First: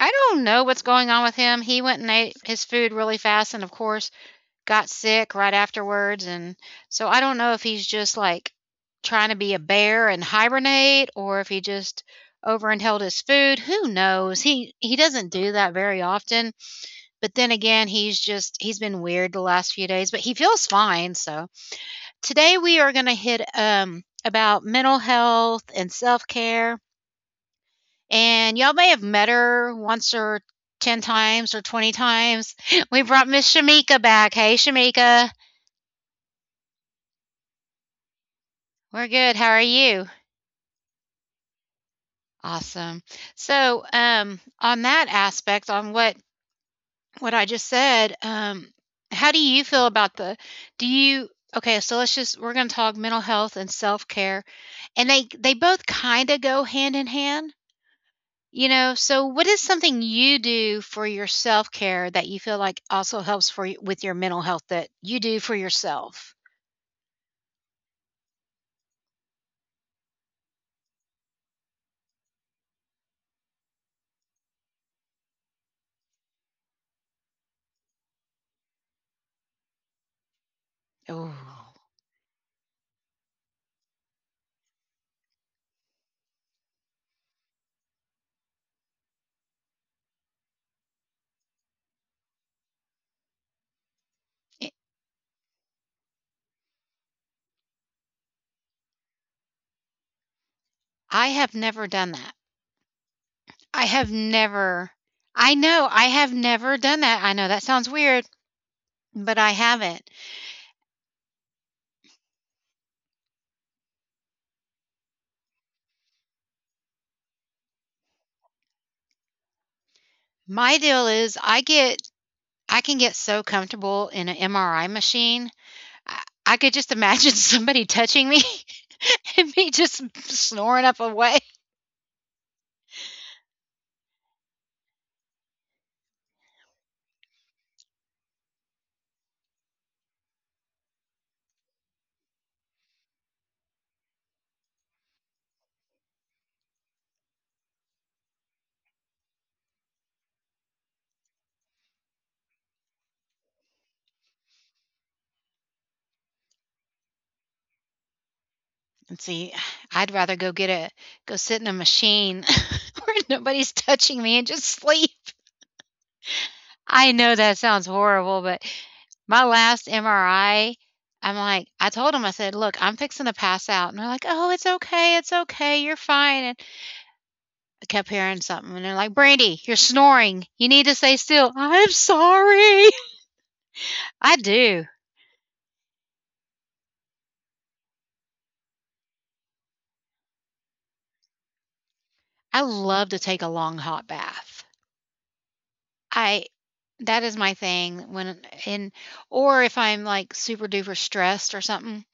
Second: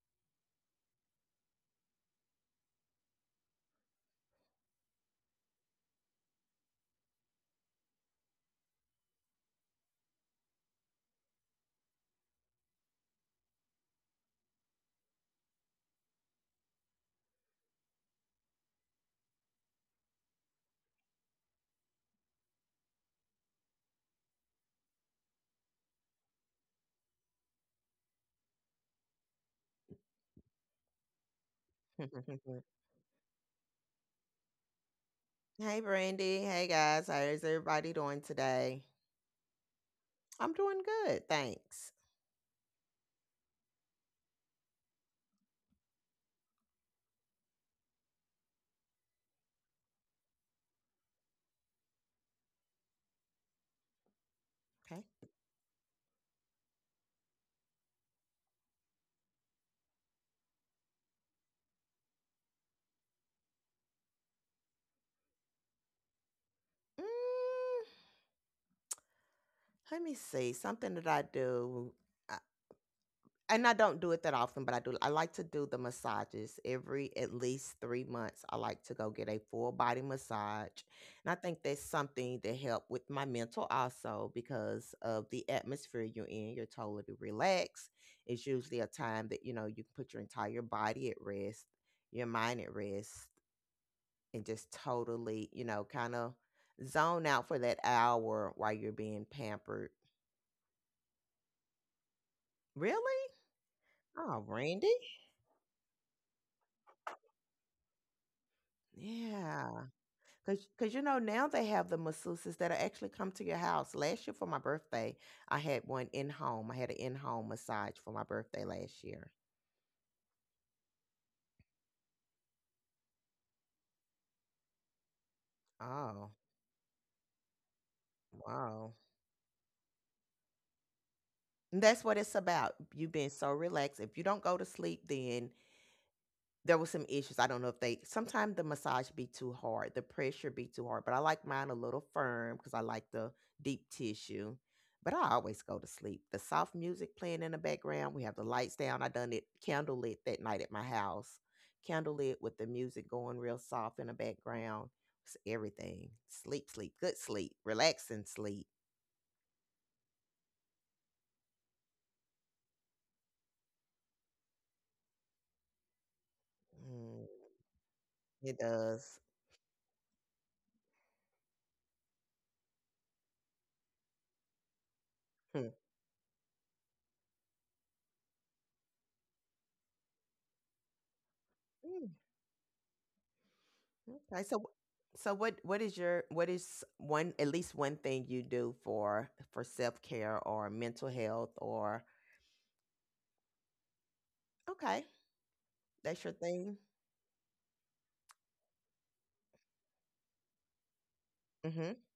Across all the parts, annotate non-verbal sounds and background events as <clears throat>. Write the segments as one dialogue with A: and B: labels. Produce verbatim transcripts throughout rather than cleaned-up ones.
A: I don't know what's going on with him. He went and ate his food really fast and of course got sick right afterwards and so I don't know if he's just like trying to be a bear and hibernate or if he just overindulged his food. Who knows? He he doesn't do that very often. But then again, he's just he's been weird the last few days, but he feels fine, so today we are going to hit um about mental health and self-care, and y'all may have met her once or ten times or twenty times.
B: <laughs>
A: <laughs> We brought Miss Shamika back. Hey, Shamika.
B: Hey, Brandy. Hey, guys. How is everybody doing today?
A: We're good. How are you?
B: I'm doing good. Thanks.
A: Awesome. So, um, on that aspect, on what what I just said, um, how do you feel about the? Do you Okay? So let's just we're going to talk mental health and self care,
B: Okay.
A: and they they both kind of go hand in hand. You know, so what is something you do for your self-care that you feel like also helps for y with your mental health that you do for yourself?
B: Mm, let me see. Something that I do. I, and I don't do it that often, but I do. I like to do the massages every at least three months. I like to go get a full body massage, and I think
A: Oh,
B: that's something that help with my mental also because of the atmosphere you're in. You're totally relaxed. It's usually a time that you know you can put your entire body at rest, your mind at rest, and just
A: eh,
B: totally you know kind of zone out for that hour while you're being pampered.
A: I have never done that.
B: Really?
A: I have
B: Oh,
A: never
B: Randy?
A: I know, I have never done that. I know that sounds weird, but I
B: Yeah.
A: haven't.
B: Cause, cause you know now they have the masseuses that actually come to your house. Last year for my birthday, I had one in home. I had an in home massage for my birthday last year.
A: My deal is I get I can get so comfortable in an M R I machine. I
B: Oh,
A: I could just imagine <laughs> somebody touching me
B: wow!
A: <laughs> and me just snoring up away.
B: And that's what it's about. You have been so relaxed. If you don't go to sleep, then there was some issues. I don't know if they sometimes the massage be too hard, the pressure be too hard, but I like mine a little firm because I like the deep tissue. But I always go to sleep. The soft music playing in the background. We have the lights down. I done it candle lit that night at my house. Candle lit with the music going real soft in the background. It's everything. Sleep, sleep, good sleep, relaxing sleep.
A: And see, I'd rather go get a go sit in a machine <laughs> where nobody's touching me and just sleep. I
B: Mm,
A: know that sounds horrible,
B: it
A: but
B: does.
A: my last M R I, I'm like, I told him, I said, look, I'm fixing to pass out. And they're like, oh, it's okay. It's okay. You're fine. And I kept hearing something. And they're like, Brandy, you're snoring. You need to stay still. I'm
B: <laughs>
A: sorry. <laughs> I
B: Okay, so
A: do.
B: wh- so what what is your what is one at least one thing you do for for self care or mental health or
A: I love to take a long hot bath.
B: okay, that's your
A: I
B: thing.
A: That is my thing when in, or if I'm, like, super duper stressed or
B: Mhm.
A: something,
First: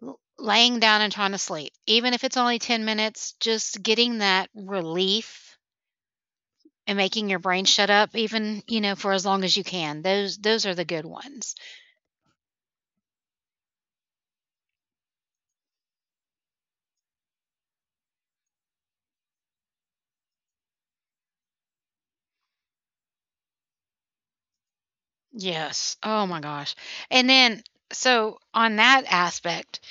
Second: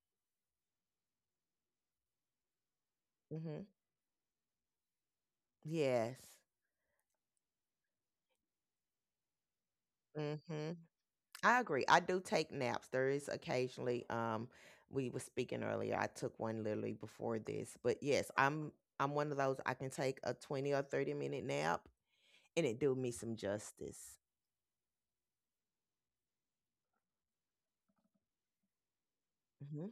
A: l laying down and trying to sleep. Even if it's only ten minutes,
B: Mhm.
A: just getting that relief
B: Yes.
A: and making your brain shut up even, you know, for as long as you can. Those those are
B: Mhm.
A: the good ones.
B: I agree. I do take naps. There is occasionally um we were speaking earlier. I took one literally before this, but yes, I'm I'm one of those I can take a twenty or thirty minute nap and it do me some justice.
A: Yes. Oh my gosh. And then so on that aspect,
B: Mhm.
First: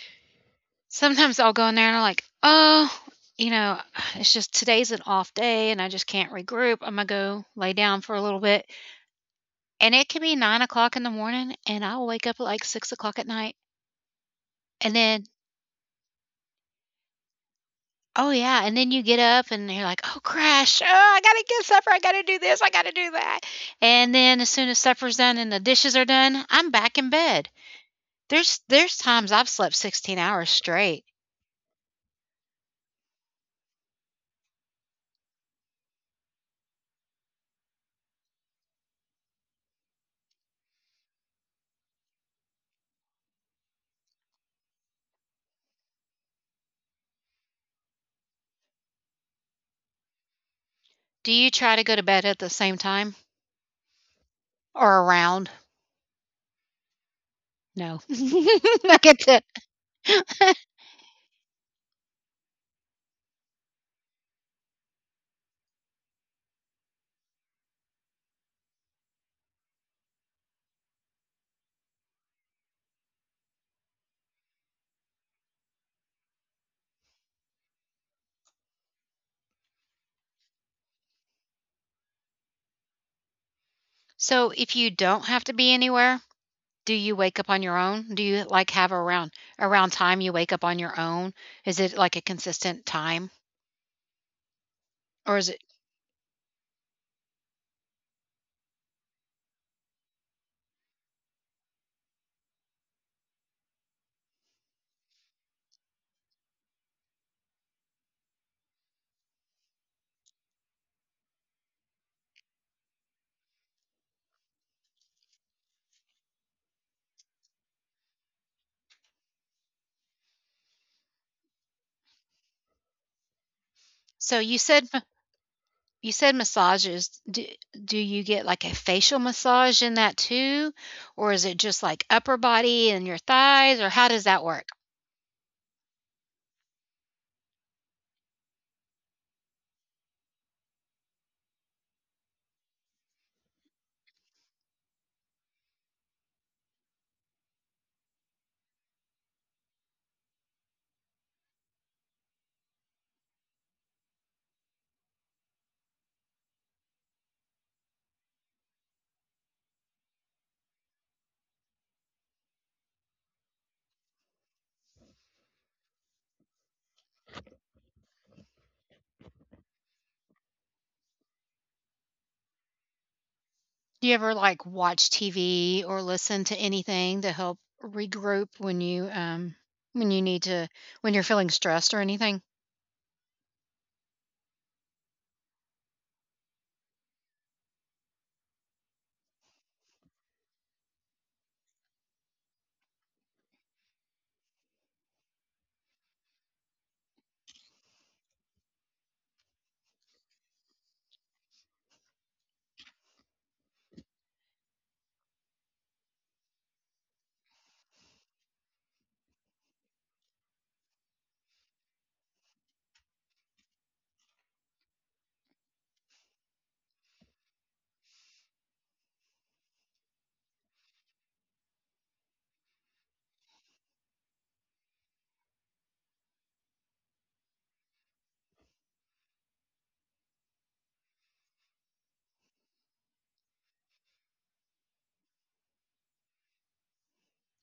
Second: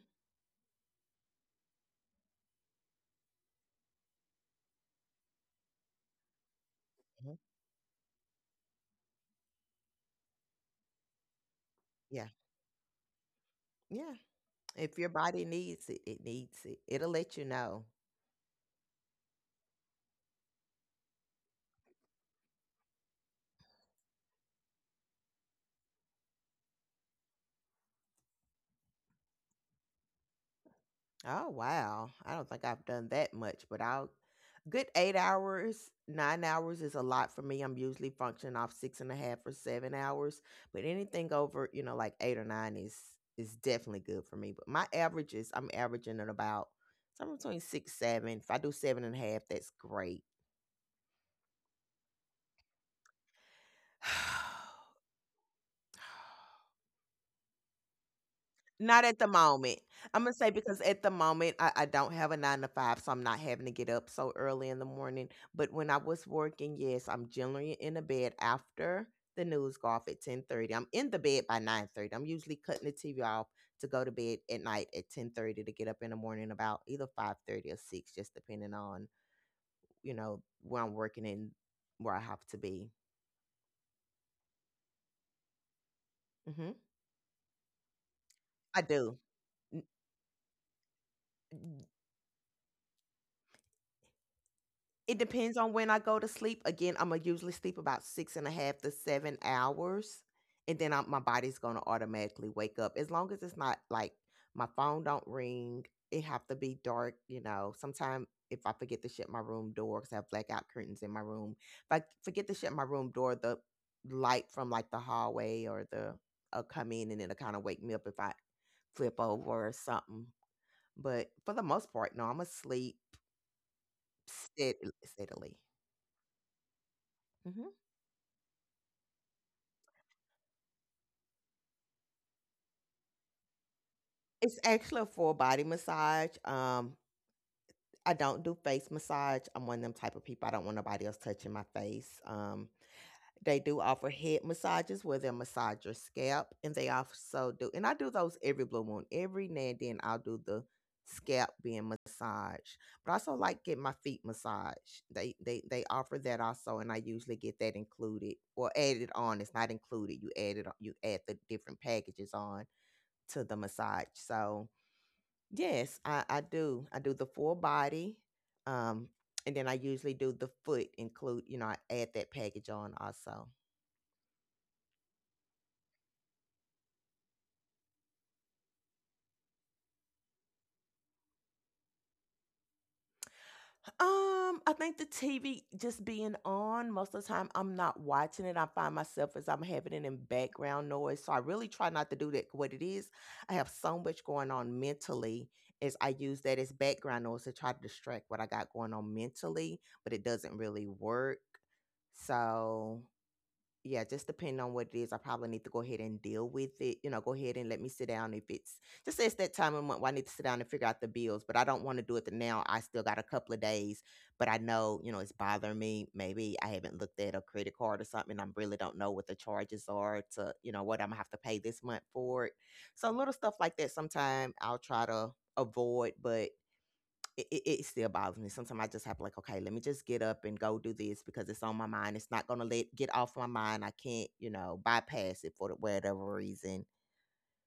A: sometimes I'll go in there and I'm like, "Oh, you know, it's just today's an off day and I just can't regroup. Imma
B: Mhm.
A: go lay down for a little bit." And it can be nine o'clock in the morning, and I'll
B: Yeah.
A: wake up at, like, six o'clock at night,
B: Yeah.
A: and
B: If your
A: then
B: body needs it, it needs it. It'll let you know.
A: oh, yeah, and then you get up and you're like, "Oh, crash. Oh, I gotta get supper. I gotta do this. I gotta do that." And then as soon as supper's done and the dishes are done, I'm back in bed. There's there's times I've slept sixteen hours straight.
B: Oh wow. I don't think I've done that much, but I'll good eight hours, nine hours is a lot for me. I'm usually functioning off six and a half or seven hours. But anything over, you know, like eight or nine is is definitely good for me. But my averages, I'm averaging at about somewhere between six, seven. If I do seven and a half, that's great.
A: Do you try to go to bed at the same time
B: <sighs>
A: or around? No. <laughs> I
B: Not at the
A: get that.
B: moment. I'm gonna say because at the moment I, I don't have a nine to five, so I'm not having to get up so early in the morning. But when I was working, yes, I'm generally in the bed after the news go off at ten thirty. I'm in the bed by nine thirty. I'm usually cutting the T V off to go to bed at night at ten thirty to get up in the morning about either five thirty or six, just depending on you know where I'm working and where I have to be.
A: So, if you don't have to be anywhere,
B: Hmm.
A: do you wake up on your own? Do you, like,
B: I
A: have
B: do.
A: around around time you wake up on your own? Is it, like, a consistent time?
B: It
A: Or is
B: depends
A: it
B: on when I go to sleep. Again, I'ma usually sleep about six and a half to seven hours, and then I my body's gonna automatically wake up, as long as it's not, like, my phone don't ring, it have to be dark, you know, sometimes if I forget to shut my room door 'cause I have blackout curtains in my room, if I forget to shut my room door, the light from, like, the hallway or the uh, come in and it'll kinda wake me up if I flip over or something, but for the most part, no, Imma sleep
A: so you
B: stead
A: said ma
B: steadily.
A: you said massages. Do
B: Mhm.
A: do you get, like, a facial massage in that too? Or is it just, like, upper body and your thighs, or how does that
B: It's
A: work?
B: actually a full body massage. Um, I don't do face massage. I'm one of them type of people. I don't want nobody else touching my face. Um, they do offer head massages where they'll massage your scalp, and they also do. And I do those every blue moon. Every now and then, I'll do the scalp being massaged, but I also like get my feet massaged. They they they offer that also, and I usually get that included or added on. It's not included. You add You add the different packages on to the massage. So yes, I, I do. I do the full body. Um, and then I usually do the foot include, you know, I add that package on also.
A: Do you ever, like, watch T V or listen to anything to help regroup when you, um when you need to when you're feeling stressed or anything?
B: Um, I think the T V just being on most of the time, I'm not watching it. I find myself as I'm having it in background noise. So I really try not to do that. What it is, I have so much going on mentally is I use that as background noise to try to distract what I got going on mentally, but it doesn't really work. So yeah, just depending on what it is, I probably need to go ahead and deal with it. You know, go ahead and let me sit down if it's just it's that time of month where I need to sit down and figure out the bills, but I don't want to do it the now. I still got a couple of days, but I know, you know, it's bothering me. Maybe I haven't looked at a credit card or something. I really don't know what the charges are to, you know, what I'm gonna have to pay this month for it. So little stuff like that sometime I'll try to avoid, but it, it, it still bothers me. Sometimes I just have to, like, okay, let me just get up and go do this because it's on my mind. It's not gonna let get off my mind. I can't, you know, bypass it for the- whatever reason.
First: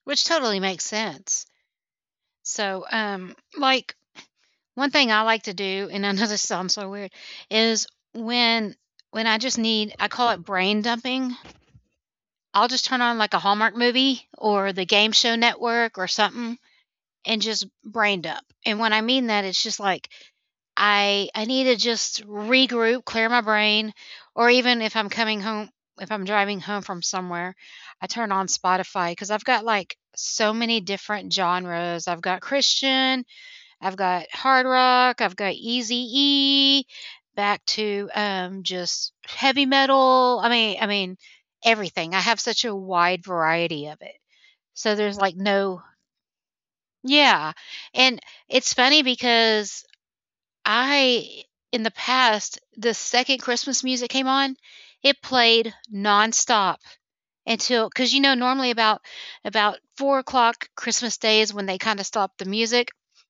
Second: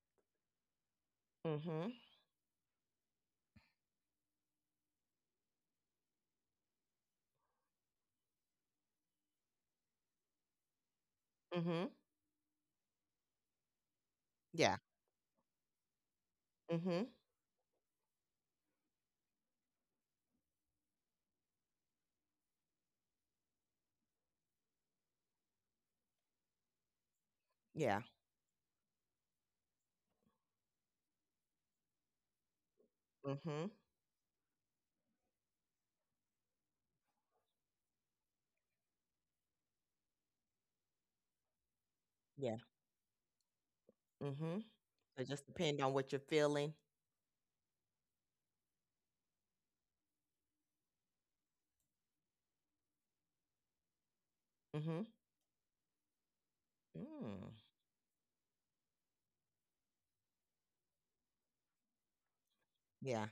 A: Which totally makes sense.
B: Mhm.
A: So, um, like, one thing I like to do, and I know <laughs> this sounds so weird, is when when I just need I call it brain dumping.
B: Mhm.
A: I'll just turn on like a Hallmark movie or
B: Yeah.
A: the Game Show Network or something
B: Mhm.
A: and just brain dump. And when I mean that, it's just like I I need to just regroup, clear my brain, or even if I'm coming home, if I'm driving home from somewhere,
B: Yeah.
A: I turn on Spotify because I've got like so many different genres. I've got Christian,
B: Mhm.
A: I've got hard rock, I've got Eazy-E, back to, um, just heavy metal. I mean I mean, everything. I have
B: Yeah.
A: such a wide variety of it.
B: Mhm.
A: So there's,
B: It
A: like,
B: just depend
A: no.
B: on what you're feeling.
A: Yeah, and it's funny because I in the past, the second Christmas music came on,
B: Mhm.
A: it played nonstop
B: Mm.
A: until, because you know, normally about about four o'clock Christmas Day is when they kinda stop the music.
B: Yeah.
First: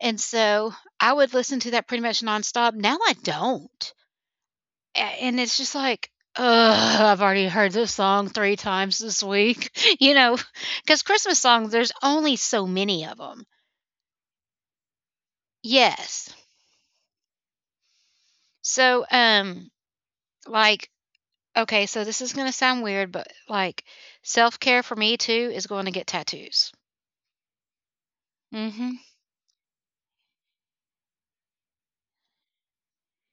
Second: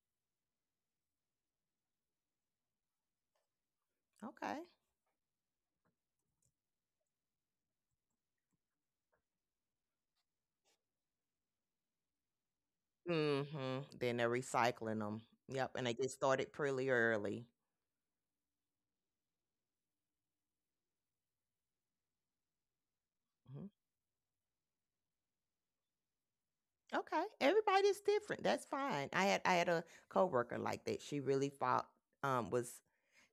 A: And so I would listen to that pretty much nonstop. Now I don't.
B: Okay.
A: A- And it's just like, ugh, I've already heard this song three times this week, <laughs> you know, because Christmas songs, there's only so many of them.
B: Mhm. Then they're recycling them. Yep. And they get
A: Yes.
B: started pretty early.
A: So, um, like, okay, so this is going to sound weird, but like self care for me too is going to get tattoos.
B: Okay, everybody's different. That's
A: Mm hmm.
B: fine. I had I had a coworker like that. She really fought. Um, was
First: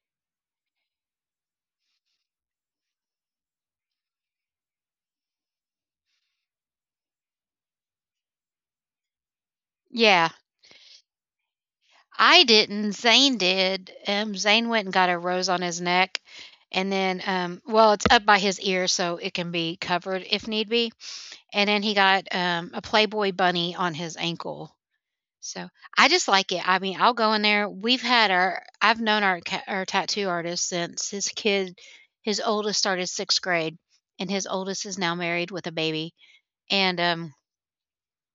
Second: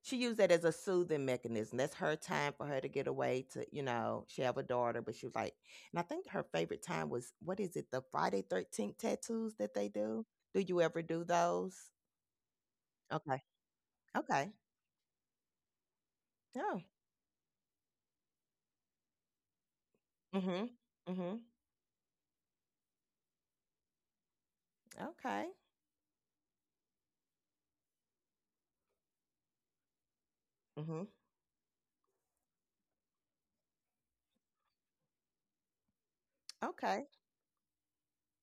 B: she used that as a soothing mechanism? That's her time for her to get away. To you know, she have a daughter, but she was like, and I think her favorite time was what is it? The Friday Thirteenth tattoos that they do.
A: Yeah.
B: Do you ever do those?
A: I didn't. Zane
B: Okay.
A: did. Um,
B: Okay.
A: Zane went and got a rose on his neck,
B: Oh.
A: and then, um, well, it's up by his ear, so it can be covered if need
B: Mhm.
A: be.
B: Mhm.
A: And then he got um, a Playboy bunny on his ankle.
B: Okay.
A: So I just like it. I mean, I'll go in there. We've had our, I've known our ca- our tattoo artist
B: Mhm.
A: since his kid, his oldest started sixth grade, and his oldest is now married with a baby.
B: Okay.
A: And um,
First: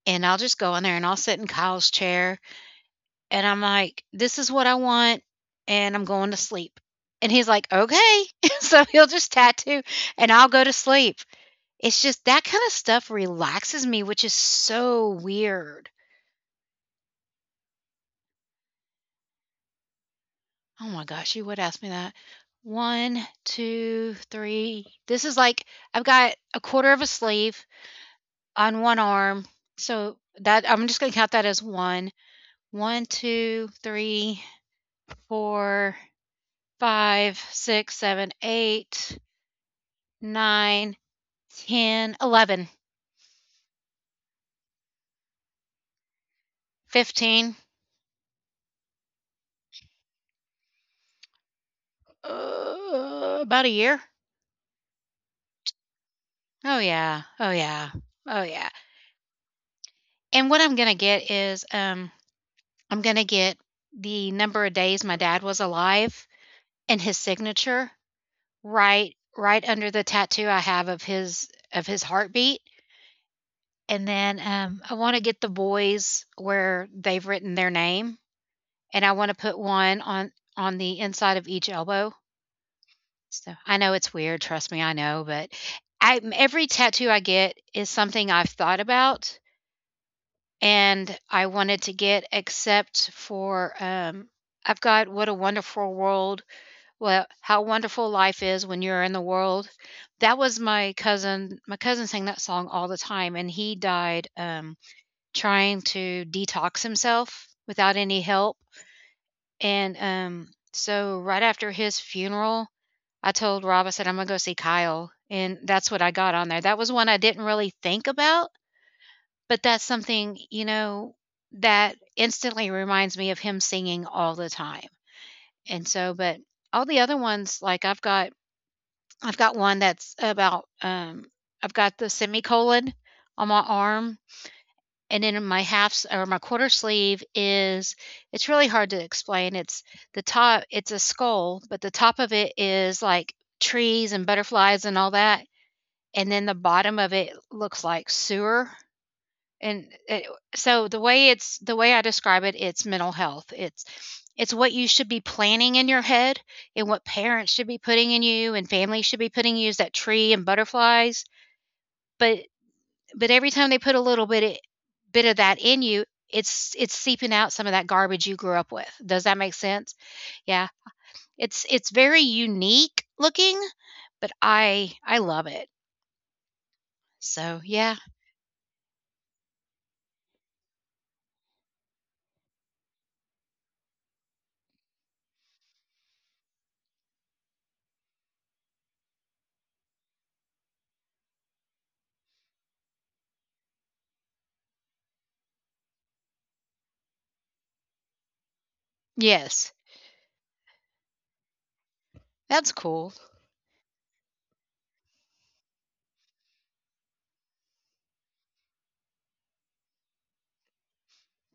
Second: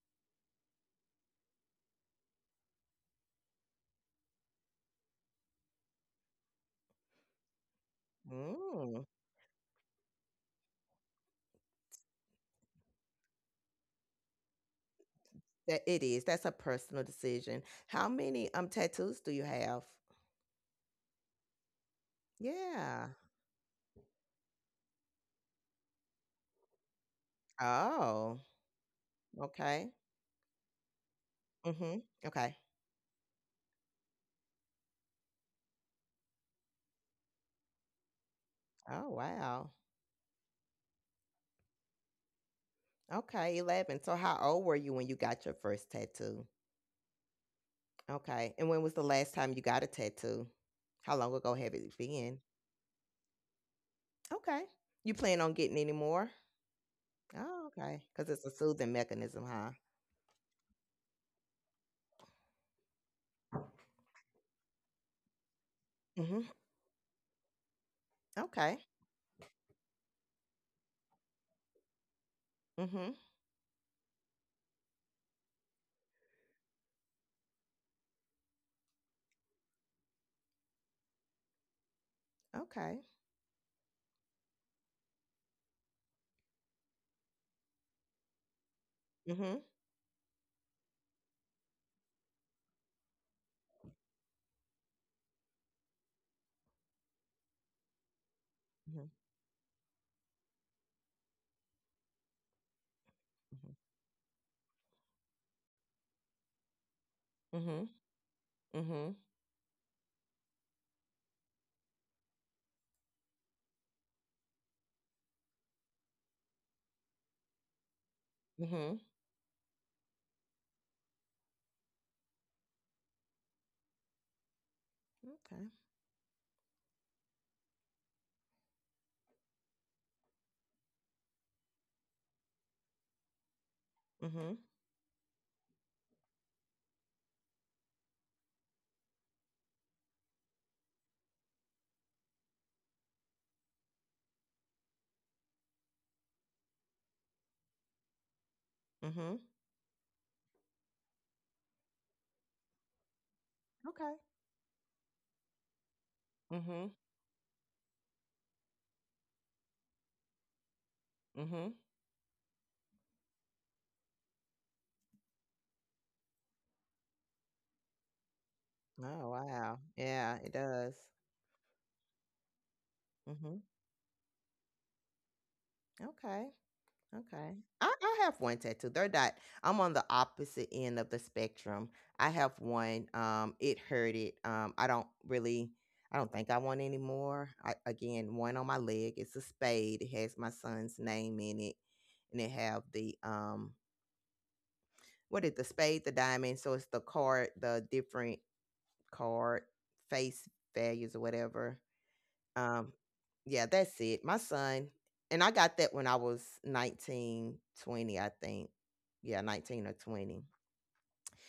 A: and I'll just go in there and I'll sit in Kyle's chair and I'm like, "This is what I want, and I'm going to sleep." And he's like, "Okay." <laughs> So he'll
B: Mm.
A: just tattoo and I'll go to sleep. It's just that kind of stuff relaxes me, which is so
B: That
A: weird.
B: it is. That's a personal decision. How many um tattoos do you have?
A: Oh my gosh, you would ask me that.
B: Yeah.
A: One, two, three. This is like I've got a quarter of a sleeve
B: Oh,
A: on one arm.
B: okay.
A: So that I'm just gonna count that as
B: Mhm.
A: one.
B: Okay.
A: One, two, three, four, five, six, seven,
B: Oh,
A: eight,
B: wow.
A: nine, ten, eleven,
B: Okay, eleven. So how old were you when you got your first tattoo?
A: fifteen,
B: Okay. And when was the last time you got a tattoo? How long ago have it been?
A: uh, about a year.
B: Okay. You plan on getting any more?
A: Oh, yeah. Oh,
B: Oh,
A: yeah.
B: okay. Because
A: Oh,
B: it's a
A: yeah.
B: soothing mechanism, huh?
A: And what I'm going to get is um, I'm going to get the number of days my dad was alive
B: Mhm.
A: and his signature
B: Okay.
A: right right under the tattoo I have of his of his heartbeat
B: Mhm.
A: and then um, I want to get the boys where they've written their name and I want to put one on on the inside of each elbow.
B: Okay.
A: So, I know it's weird, trust me, I know, but I m every tattoo I get is something I've thought about
B: Mhm.
A: and I wanted to get except for, um, I've got "What a Wonderful World" well, "How Wonderful Life Is When You're
B: Mhm.
A: in the World." That was my cousin my cousin sang that song all the time, and he died, um, trying to detox himself
B: Mhm.
A: without any help,
B: Mhm. Mhm.
A: and, um, so right after his funeral, I told Rob, I said, I'm going to go see Kyle. And that's what I got on there. That was one I didn't really think about,
B: Mhm.
A: but that's something, you know, that instantly reminds me of him singing all the time.
B: Okay.
A: And so, but all the other ones, like I've got, I've got one that's about, um, I've got the semicolon on my arm.
B: Mhm.
A: And then in my half or my quarter sleeve is, it's really hard to explain. It's the top, it's a skull, but the top of it is like trees and butterflies and all that, and then the bottom of it looks like sewer
B: Mhm.
A: and it, so the way it's the way I describe it, it's mental health. it's
B: Okay.
A: it's what you should be planning in your head, and
B: Mhm.
A: what parents should be putting in you and family should be putting you is that tree and butterflies,
B: Mhm.
A: but but every time they put a little bit it, bit of that in you, it's it's seeping out some of that garbage you grew up with. Does
B: Oh,
A: that make
B: wow.
A: sense?
B: Yeah, it
A: Yeah,
B: does.
A: it's it's very unique
B: Hmm.
A: looking, but i i love it.
B: Okay. Okay.
A: So yeah.
B: I, I have one tattoo. They're not, I'm on the opposite end of the spectrum. I have one. Um, it hurted. Um, I don't really, I don't think I want any more. I, again, one on my leg. It's a spade. It has my son's name in it. And it have the, um, what is the spade, the diamond. So it's the card, the different card
A: Yes.
B: face values or whatever.
A: That's
B: Um,
A: cool.
B: yeah, that's it. My son, and I got that when I was nineteen, twenty, I think. Yeah, nineteen or twenty.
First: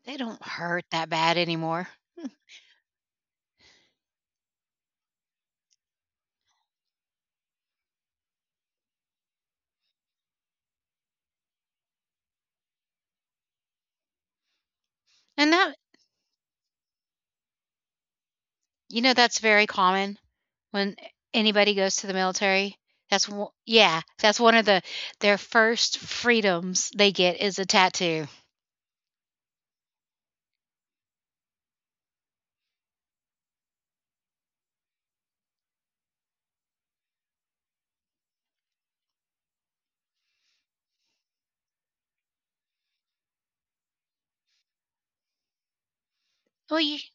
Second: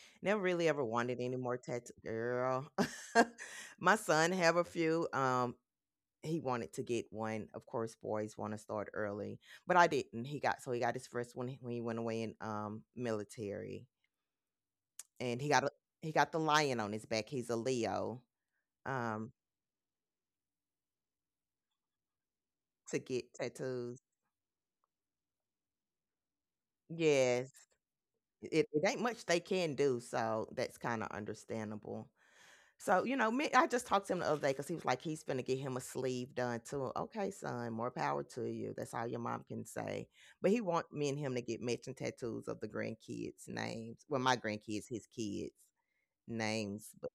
A: They
B: Never
A: don't
B: really ever
A: hurt that
B: wanted
A: bad
B: any more
A: anymore.
B: tattoo. Girl, <laughs> my son have a few. Um, he wanted to get one. Of course, boys want to start early, but I didn't. He got so he got his first one when he went away in um military, and he
A: And
B: got a,
A: that
B: he got the lion on his back. He's a Leo.
A: you know,
B: Um,
A: that's very common when anybody goes to the military.
B: to
A: That's
B: get
A: one
B: tattoos.
A: Yeah, that's one of the their first freedoms they get
B: Yes,
A: is a tattoo.
B: It it ain't much they can do, so that's kinda understandable. So, you know, me I just talked to him the other day because he was like, he's gonna get him a sleeve done too. Okay, son, more power to you. That's all your mom can say. But he want me and him to get matching tattoos of the grandkids' names. Well, my grandkids, his kids'
A: Well,
B: names.
A: you
B: But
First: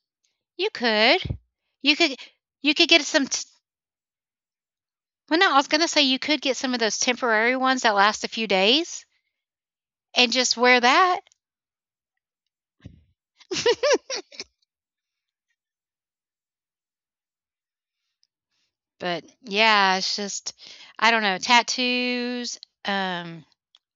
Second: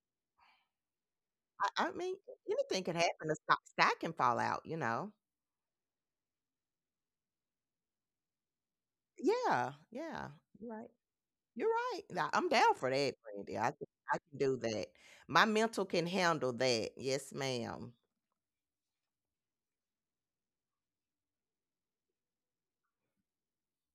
A: you could.
B: I I
A: You
B: mean,
A: could you
B: anything
A: could
B: could
A: get some
B: happen. The
A: t
B: sky sky can fall out, you know?
A: well, no, I was gonna say you could get some of those temporary ones that last a few days
B: Yeah, yeah.
A: and just
B: You're
A: wear
B: right.
A: that.
B: You're right. Now, I'm down for that, Brandy. I can,
A: <laughs>
B: I can do that. My mental can handle that. Yes, madam.
A: But, yeah, it's just I don't know, tattoos, um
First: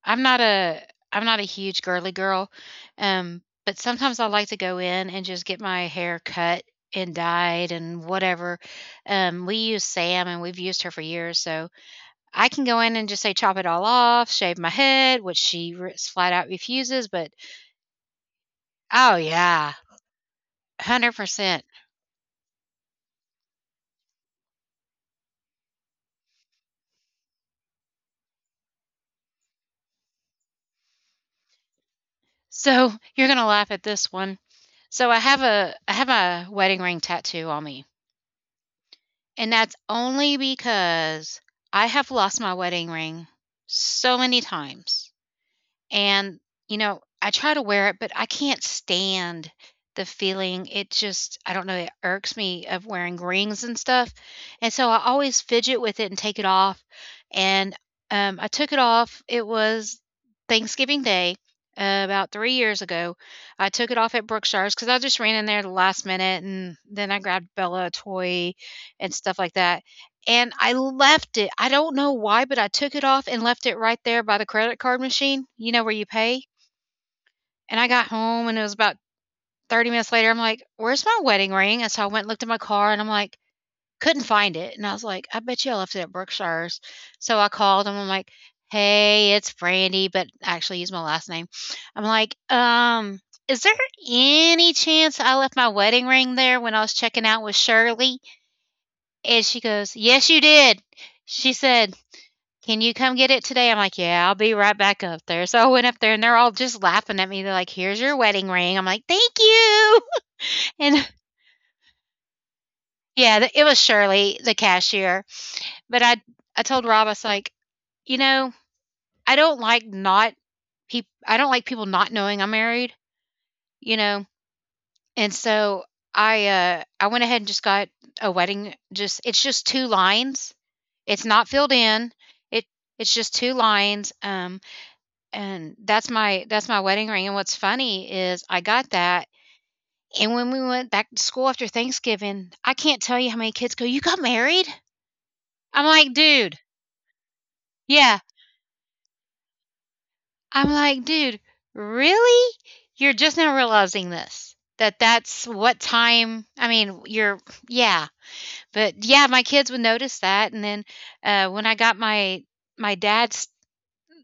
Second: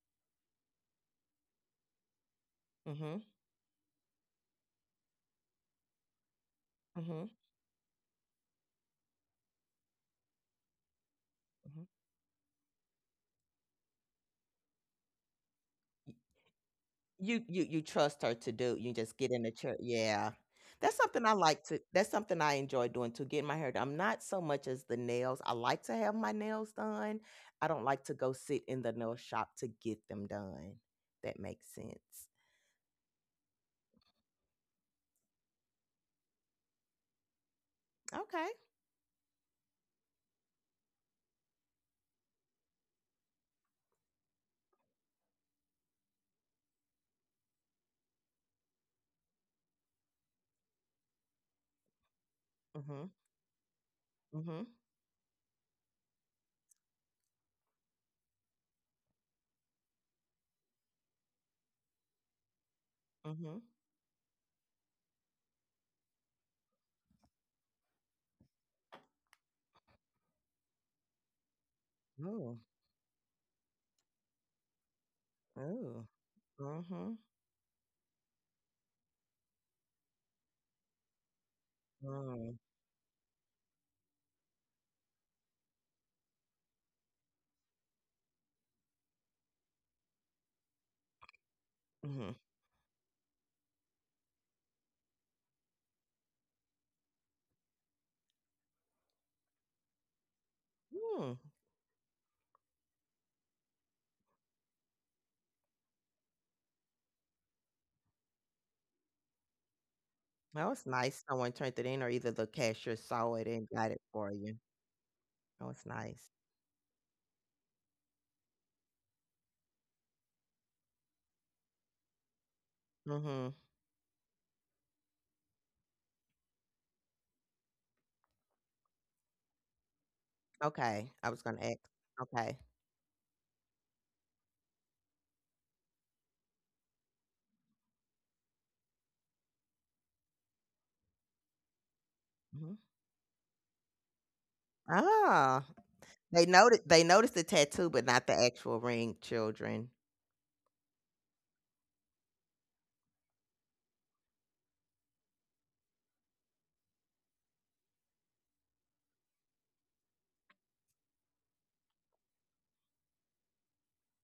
A: I'm not a I'm not a huge girly girl,
B: Mm-hmm.
A: um, but sometimes I like to go in and just get my hair cut and
B: Mm-hmm.
A: dyed and whatever. Um, we use Sam and we've used her for years, so
B: Hmm.
A: I can go in and just say chop it all off, shave my head, which she r- flat out refuses. But
B: You you you trust her to do. You just
A: oh
B: get in the
A: yeah,
B: church. Yeah. That's
A: hundred
B: something I like
A: percent.
B: to that's something I enjoy doing too, getting my hair done. I'm not so much as the nails. I like to have my nails done. I don't like to go sit in the nail shop to get them done. That makes sense.
A: So you're gonna laugh at this one. So I have a I have a wedding ring tattoo on me.
B: Okay.
A: And that's only because I have lost my wedding ring so many times. And, you know, I try to wear it, but I can't stand the feeling. It just, I don't know, it irks me of
B: Mm-hmm.
A: wearing rings and stuff.
B: Mm-hmm.
A: And so I always fidget with it and take it off. And um, I took it off. It was Thanksgiving Day uh, about three years ago.
B: Mm-hmm.
A: I took it off at Brookshire's because I just ran in there the last minute, and then I grabbed Bella a toy and stuff like that. And I left it. I don't know why,
B: Ooh.
A: but I took it off and left it right there by the credit card machine, you know, where
B: Ooh.
A: you pay.
B: Mhm.
A: And I got home, and it was about thirty minutes later. I'm like, where's my wedding ring? And so I went and looked in
B: Mm.
A: my car, and I'm like, couldn't find it. And I was like, I bet you I left it at Brookshire's. So I called them. I'm like, hey, it's Brandy, but actually use my last name. I'm
B: Mhm.
A: like, um, is there any chance I left my wedding ring there when I was checking out with Shirley? And she goes, yes, you did.
B: Mm,
A: She said, "Can you come get it today?" I'm like, "Yeah, I'll be right back up there." So I went up there, and they're all just laughing at me. They're like, "Here's your wedding ring." I'm like, "Thank you."
B: that
A: <laughs>
B: was
A: And
B: nice. Someone turned it in, or either the cashier saw
A: yeah,
B: it
A: th- it
B: and
A: was
B: got it for
A: Shirley,
B: you.
A: the cashier.
B: That was
A: But I
B: nice.
A: I told Rob, I was like, you know, I don't like not people I don't like people not knowing I'm married,
B: Mhm.
A: you know. And so I uh I went ahead and just got a wedding just it's just two lines.
B: Okay,
A: It's
B: I was
A: not
B: gonna
A: filled
B: ask.
A: in.
B: Okay.
A: It it's just two lines. Um And that's my that's my wedding ring, and what's funny is I got that, and when we went back to school after Thanksgiving, I
B: Mhm.
A: can't tell you how many kids go, "You got married?"
B: Ah,
A: I'm like,
B: they
A: "Dude,
B: noted they noticed the tattoo, but
A: yeah."
B: not the actual ring, children.
A: I'm like, "Dude, really? You're just now realizing this, that that's what time I mean, you're yeah." But, yeah, my kids would notice that, and then, uh, when I got my my dad's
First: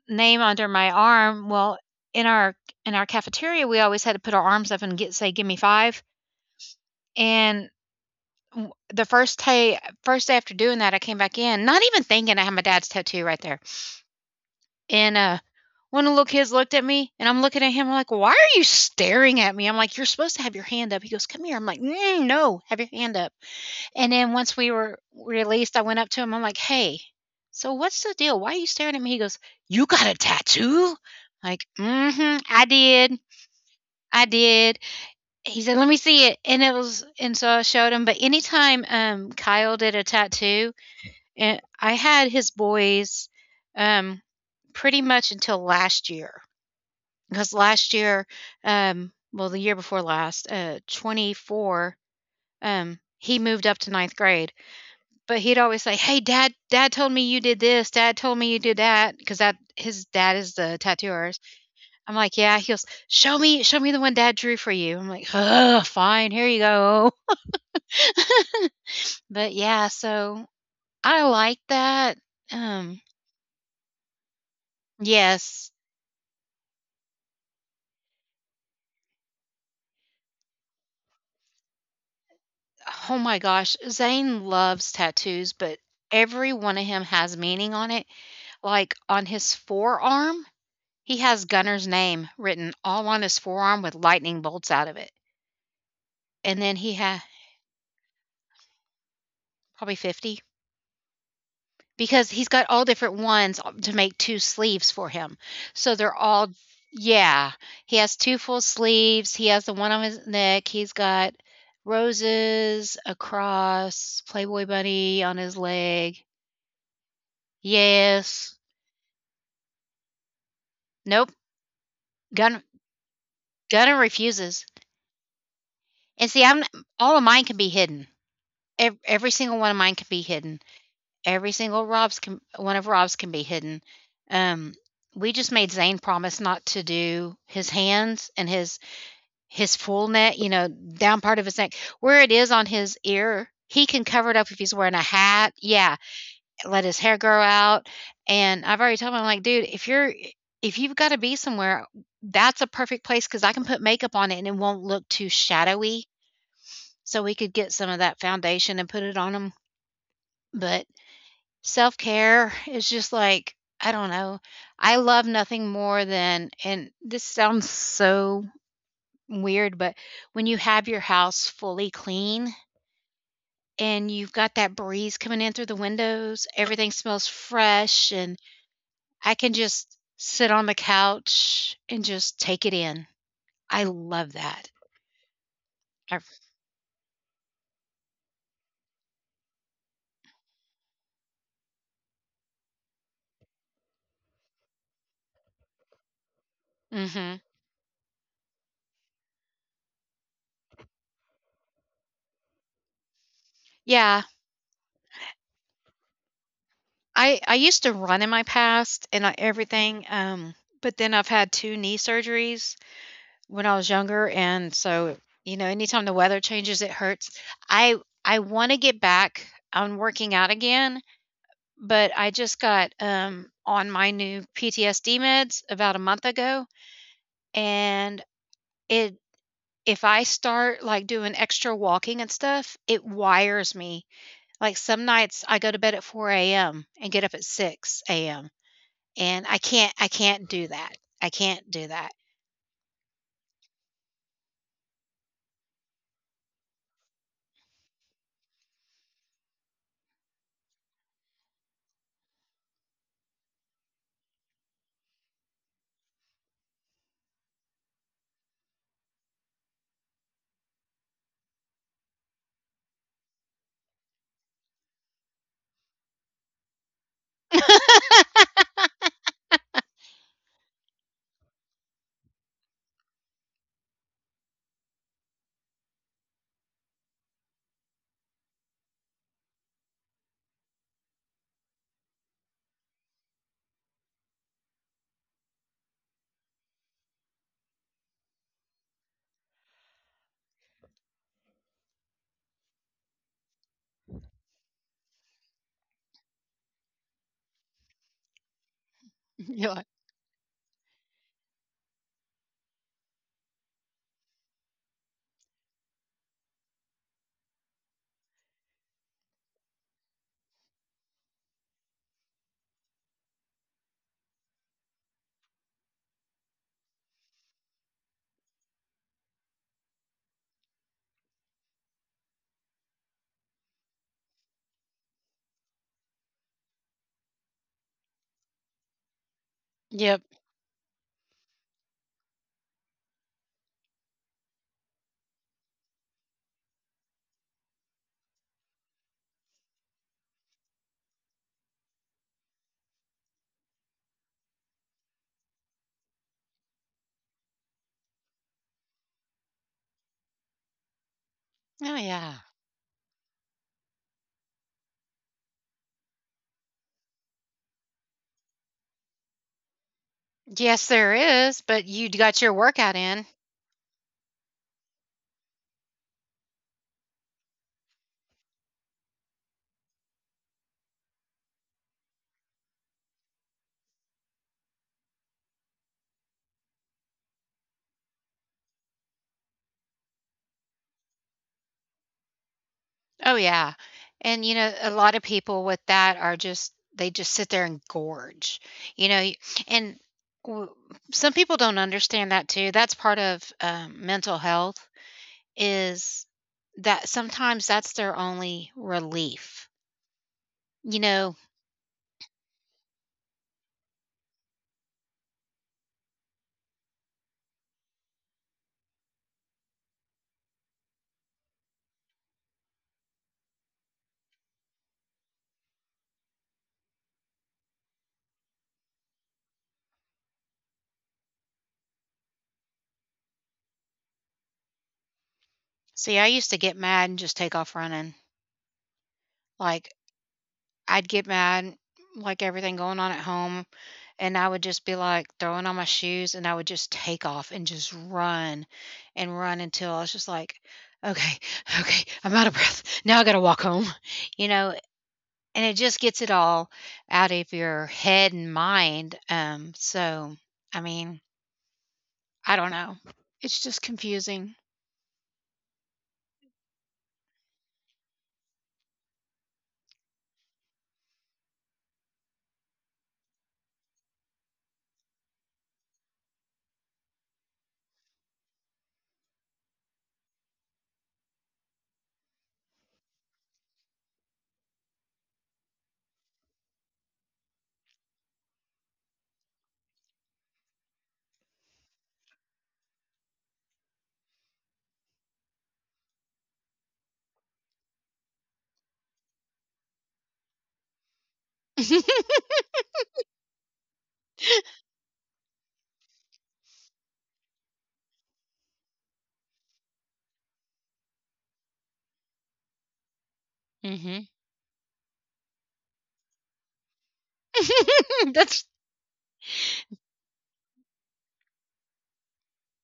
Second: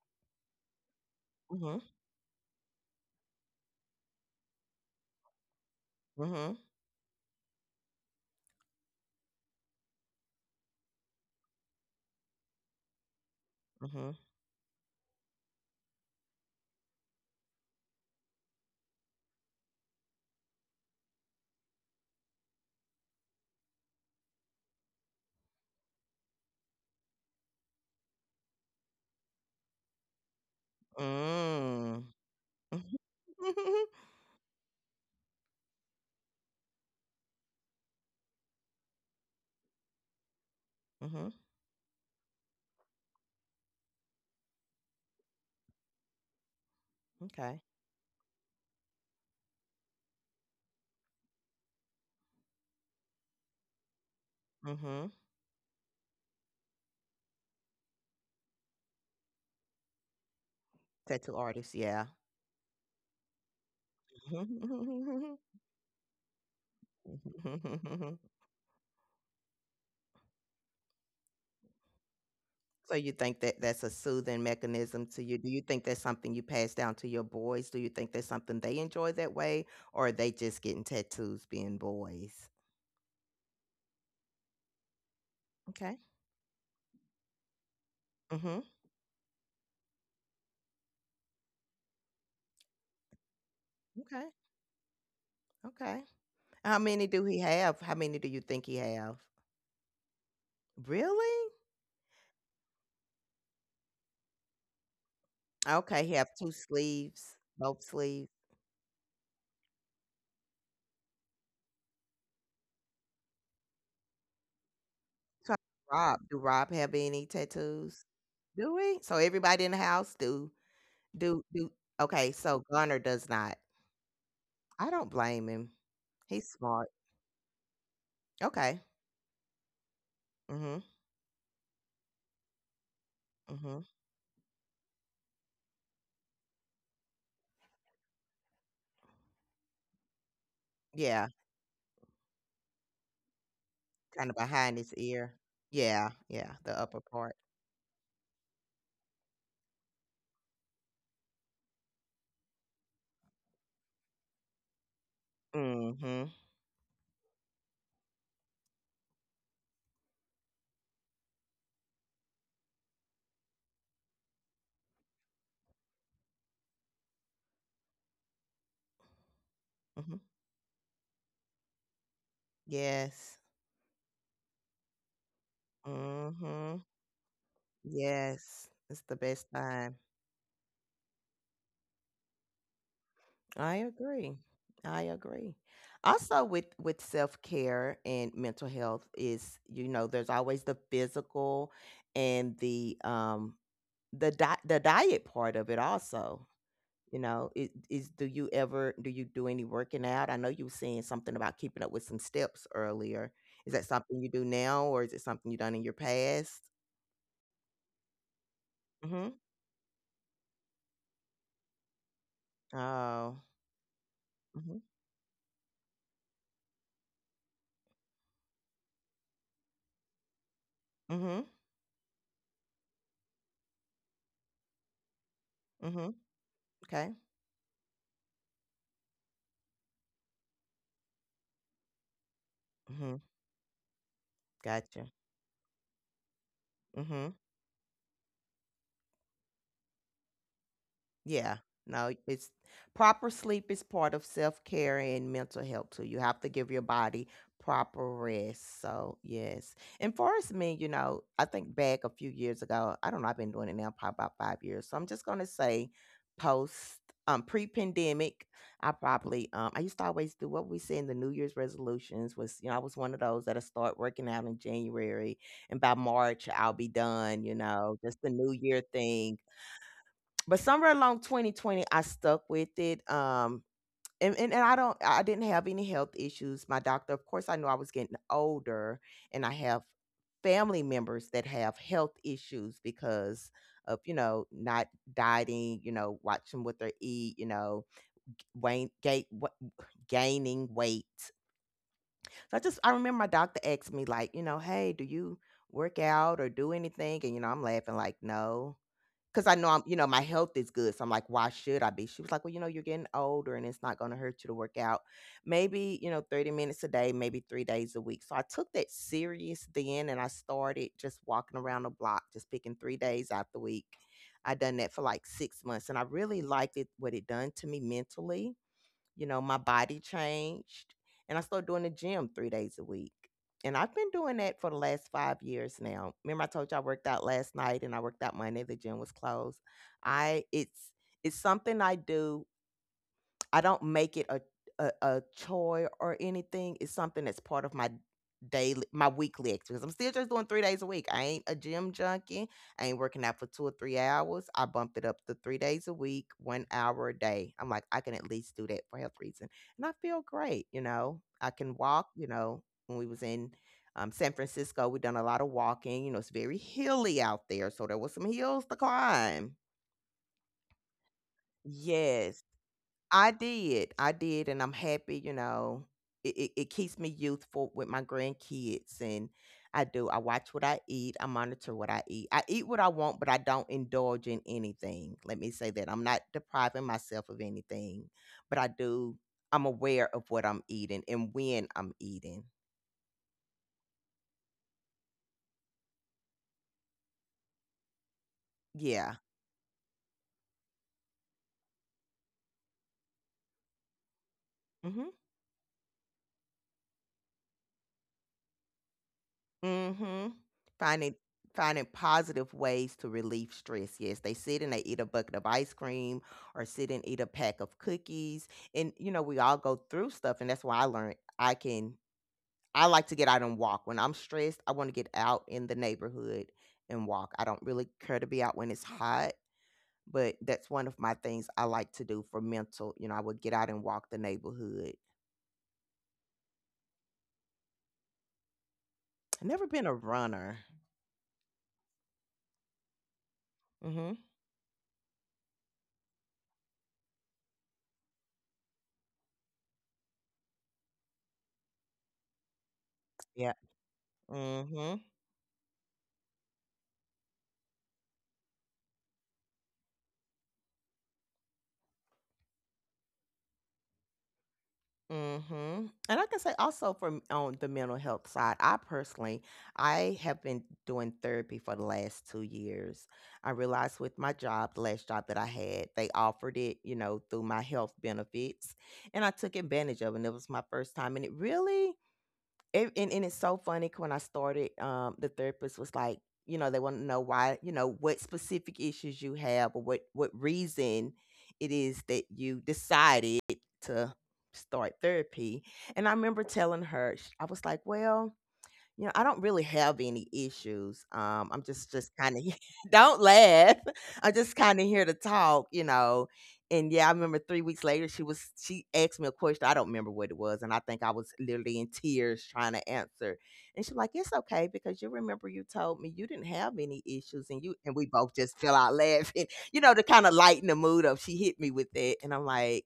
A: name under my arm. Well,
B: Mhm.
A: in our in our cafeteria, we always had to put our arms up and get say, "Gimme five."
B: Mhm.
A: And w the first day first day after doing that, I came back in, not even thinking I had my dad's tattoo right there,
B: Mhm.
A: and, uh, one of the little kids looked at me, and I'm looking at him. I'm like, "Why are you staring at me?" I'm like, "You're supposed to have your hand up." He goes, "Come here." I'm like, "Mm, no, have your hand up." And then once we were released, I went up to him, I'm like, "Hey, so what's the deal? Why are you staring at me?" He goes, "You got a tattoo?" Like,
B: Mm.
A: "Mhm, I
B: Mhm.
A: did, I did." He said, "Let me see it," and it was, and so I showed him. But anytime um, Kyle did a tattoo,
B: Mhm. <laughs>
A: and I had his boys, um, pretty much until last year, because
B: Okay.
A: last year, um, well, the year before last, uh, twenty four, um, he moved up to ninth grade.
B: Mhm.
A: But he'd always say, "Hey, Dad, Dad told me you did this. Dad told me you did that," because that his dad is the
B: Tattoo
A: tattooers.
B: artist, yeah.
A: I'm like, "Yeah." He goes, "Show me, show me the one Dad drew for you." I'm like,
B: <laughs>
A: "Ugh, fine, here you go." <laughs> But yeah, so I like that.
B: So
A: Um,
B: you think that that's a soothing mechanism to you? Do you
A: yes.
B: think that's something you pass down to your boys? Do you think that's something they enjoy that way, or are they just getting tattoos being boys?
A: Oh my gosh, Zane loves tattoos, but
B: Okay.
A: every one of him has meaning on it.
B: Mhm.
A: Like on his forearm, he has Gunner's name written all on his forearm with
B: Okay.
A: lightning bolts out of it.
B: Okay.
A: And then
B: How
A: he
B: many
A: had
B: do he have? How many do you think he have?
A: probably fifty.
B: Really?
A: Because he's got all different ones to make two sleeves for him. So
B: Okay. He
A: they're
B: have two
A: all,
B: sleeves,
A: yeah.
B: both
A: He has
B: sleeves.
A: two full sleeves, he has the one on his neck, he's got roses, a cross, Playboy bunny on
B: So
A: his
B: Rob,
A: leg.
B: do Rob have any tattoos?
A: Yes.
B: Do we? So everybody in the house do
A: Nope.
B: do do. Okay.
A: Gunn
B: So Gunner does not.
A: Gunner refuses.
B: I don't blame him.
A: And see,
B: He's
A: I'm
B: smart.
A: all of mine can be hidden.
B: Okay.
A: Ev Every single one of mine can be hidden.
B: Mhm,
A: Every single Rob's can One of Rob's can be hidden.
B: mhm.
A: Um, we just made Zane promise not to do his hands and his his full neck, you know, down
B: Yeah,
A: part of his neck, where it is on his ear. He can cover it
B: kinda
A: up if he's
B: behind
A: wearing
B: his
A: a
B: ear.
A: hat. Yeah,
B: Yeah, yeah, the
A: let his
B: upper
A: hair
B: part.
A: grow out. And I've already told him, I'm like, dude, if you're if you've got to be somewhere, that's a perfect place because I can put makeup on it and it won't look too shadowy.
B: Mhm,
A: So we could get some of that foundation and put it on him. But self care is just like, I don't know. I love nothing more than, and this sounds so weird, but
B: mhm.
A: when you have your house fully clean
B: Yes.
A: and you've got that breeze coming in through the windows,
B: Mhm.
A: everything smells fresh, and
B: Yes, it's the
A: I
B: best
A: can just
B: time.
A: sit on the couch and just take it in.
B: I
A: I love
B: agree.
A: that.
B: I agree.
A: I,
B: Also with with self-care and mental health is, you know, there's always the physical and the, um, the di the diet part of it also. You
A: hmm.
B: know, is is do you ever do you do any working out? I know you were saying something about keeping up with some steps earlier. Is that
A: Yeah,
B: something you do now, or is it something you done in your past?
A: I I used to run in my past
B: Mm.
A: and I,
B: Mhm.
A: everything, um, but then I've had two knee surgeries
B: Oh.
A: when I was younger, and
B: Mhm.
A: so, you know, anytime the weather changes, it hurts. I I want to get back on working out again,
B: Mhm.
A: but I just got um on my new P T S D meds about a
B: Mhm.
A: month ago,
B: Okay.
A: and it if I start like doing extra walking and stuff,
B: Mm.
A: it
B: Mhm.
A: wires me. Like some
B: Gotcha.
A: nights I go to bed at four a m
B: Mm.
A: and get up
B: Mhm.
A: at six a m, and I can't I can't do that. I
B: Yeah.
A: can't do
B: No,
A: that.
B: it's proper sleep is part of self-care and mental health too. You have to give your body proper rest. So, yes. And for us me, you know, I think back a few years ago, I don't know, I've been doing it now probably about five years. So I'm just gonna say post um pre-pandemic, I probably um I used to always do what we say in the New Year's resolutions was. You know, I was one of those that'll start working out in January and by March I'll be done, you know, just
A: <laughs>
B: the New Year thing. But somewhere along twenty twenty I stuck with it, um and, and, and i don't I didn't have any health issues. My doctor, of course, I knew I was getting older, and I have family members that have health issues because of, you know, not dieting, you know, watching what they eat, you know, gain, gain, gaining weight. So I just I remember my doctor asked me, like, you know, "Hey, do you work out or do anything?" And you know, I'm laughing like, no. 'Cause I know
A: You're
B: I'm,
A: like,
B: you know, my health is good, so I'm like, "Why should I be?" She was like, "Well, you know, you're getting older, and it's not gonna hurt you to work out. Maybe, you know, thirty minutes a day, maybe three days a week." So I took that serious then, and I started just walking around the block, just picking three days out the week. I done that for, like, six months, and I really liked it what it done to me mentally. You know, my body changed, and I started doing the gym three days a week. And I've been doing that for the last five years now. Remember, I told you I worked out last night and I worked out Monday. The gym was closed.
A: yep.
B: I it's it's something I do. I don't make it a a, a chore or anything. It's something that's part of my daily, my weekly exercise. I'm still just doing three days a week. I ain't a gym junkie. I ain't working out for two or three hours. I bumped it up to three days a week, one hour a day. I'm like, I can at least do that for health reason, and I feel great. You know, I can
A: Oh
B: walk. You
A: yeah.
B: know, when we was in Um, San Francisco, we done a lot of walking. You know, it's very hilly out there, so there was some hills to climb.
A: Yes, there is, but you got
B: Yes,
A: your workout in.
B: I did. I did, and I'm happy, you know. It, it, it keeps me youthful with my grandkids, and I do. I watch what I eat. I monitor what I eat. I eat what I want, but I don't indulge in anything. Let me say that. I'm not depriving myself of anything, but I do I'm aware of what I'm eating and when I'm eating.
A: Oh, yeah. And, you know, a lot of people with that are just, they just sit there and gorge, you know,
B: Yeah.
A: y- and w- some people don't understand that too. That's part of um, mental health
B: Mm-hmm.
A: is that sometimes that's their only relief.
B: Mhm.
A: You
B: Finding
A: know,
B: finding positive ways to relieve stress. Yes, they sit and they eat a bucket of ice cream or sit and eat a pack of cookies. And you know, we all go through stuff, and that's why I learned I can I like to get out and walk. When I'm stressed, I want to get out in the neighborhood and walk. I don't really care to be out when it's hot, but that's one of my things I like to do for mental. You know, I would get out and walk the neighborhood.
A: see, I used to get mad and just take off running.
B: I've never been
A: Like,
B: a runner.
A: I'd get mad, like everything going on at home.
B: Mhm.
A: And I would just be like throwing on my shoes, and I would just take off and just run and run until I was just like, okay, <laughs> okay, I'm out of breath. Now I got to walk
B: Yeah.
A: home, <laughs> you know,
B: Mhm.
A: and it just gets it all out of your head and mind. Um, so, I mean, I don't know. It's just confusing.
B: Mhm. And I can say also from on the mental health side, I personally, I have been doing therapy for the last two years. I realized with my job, the last job that I had, they offered it, you know, through my health benefits, and I took advantage of it. And it was my first time, and it really it, and, and it's so funny 'cause when I started, um, the therapist was like, you know, they want to know why, you know, what specific issues you have or what what reason it is that you decided to start therapy. And I remember telling her, sh- I was like, well, you know, I don't really have any issues. Um, I'm just just
A: <laughs>
B: kind of <laughs> don't laugh. I'm just kind of here to talk, you know. And yeah, I remember three weeks later, she was she asked me a question. I don't remember what it was, and I think I was literally in tears trying to answer. And she's like,
A: hmm
B: "It's okay because you remember you told me you didn't have any issues," and you and we
A: <laughs>
B: both just
A: That's,
B: fell out laughing, <laughs> you know, to kind of lighten the mood up. She hit me with that, and I'm like,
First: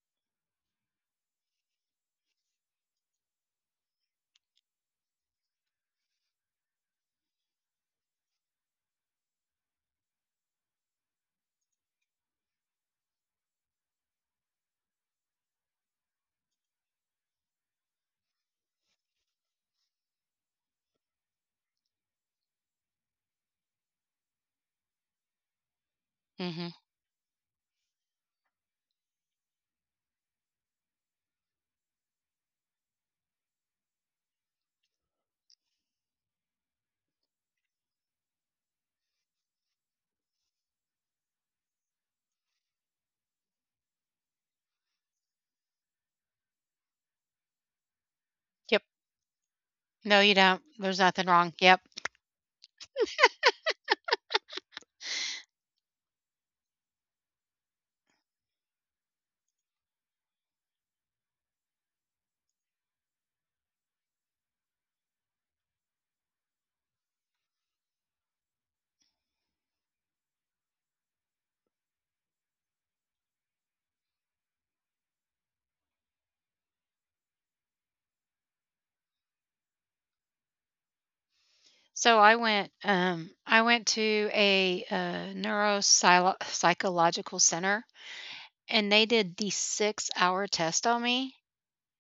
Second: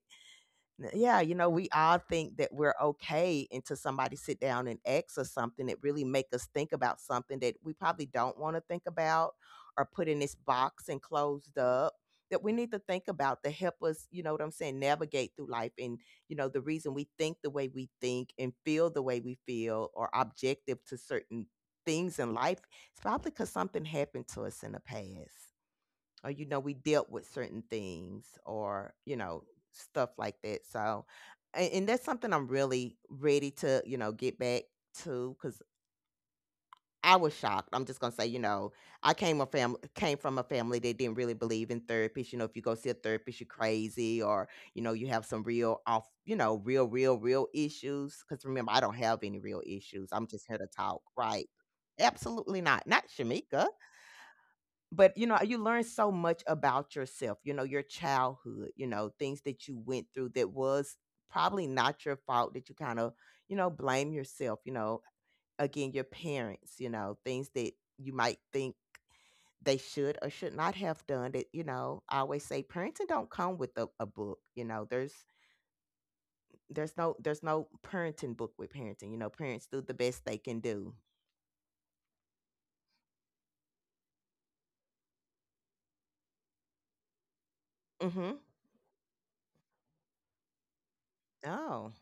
B: N- yeah, you know, we all think that we're okay until somebody sit down and asks us something that really make us think about something that we probably don't want to think about, or put in this box and closed up, that we need to think about to help us, you know what I'm saying, navigate through life. And, you know, the reason we think the way we think and feel the way we feel, or objective to certain things in life, it's probably because something happened to us in the past, or, you know,
A: hmm.
B: we dealt with certain things, or, you know, stuff like that. So, and, and that's something I'm really ready to, you know, get back to. Because I was shocked, I'm just gonna say, you know, i came a family came from a family that didn't really believe in therapists. You know, if you go see a therapist, you're crazy, or, you know, you have some real off, you know, real real real issues. Because, remember, I
A: Yep.
B: don't have any real issues,
A: No,
B: I'm
A: you
B: just here
A: don't.
B: to
A: There's
B: talk,
A: nothing
B: right?
A: wrong. Yep.
B: Absolutely not, not, Shamika. But, you know, you learn so much about yourself, you know, your childhood, you know, things that you went through that was probably not your fault, that you kind of, you know, blame yourself, you know. Again, your parents, you know, things that you might think they should or should not have done, that, you know. I always say parenting don't come with a, a book. You know, there's there's no there's no parenting book with parenting. You know, parents do the best they can do.
A: So I went um I went to a uh neuropsychological center,
B: Mm-hmm.
A: and they did the six hour test on me,
B: Oh,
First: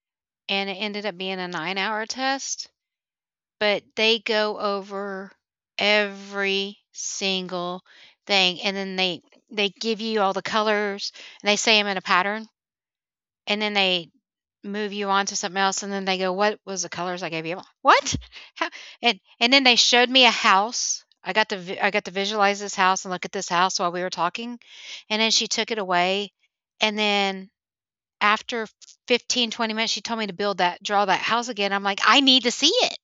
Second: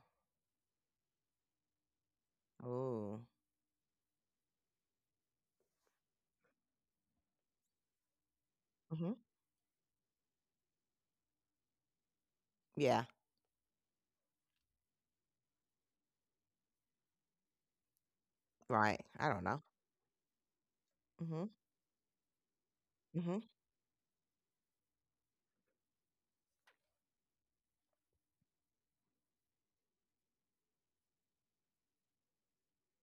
A: and it ended up being a nine hour test,
B: oh,
A: but they go over every single thing, and then
B: mm-hmm.
A: they they give you all the colors and they say them in a pattern,
B: Yeah,
A: and then they move you on to something else, and then they go, what was the colors I gave you? I'm like, what? How?
B: right.
A: and
B: I don't
A: and
B: know.
A: then they showed me a house. I got
B: Mm-hmm.
A: to vi- I got to visualize this house and look at
B: Mm-hmm.
A: this house while we were talking, and then she took it away, and then after fifteen twenty minutes she told me to build that draw that house again. I'm like, I need to see it.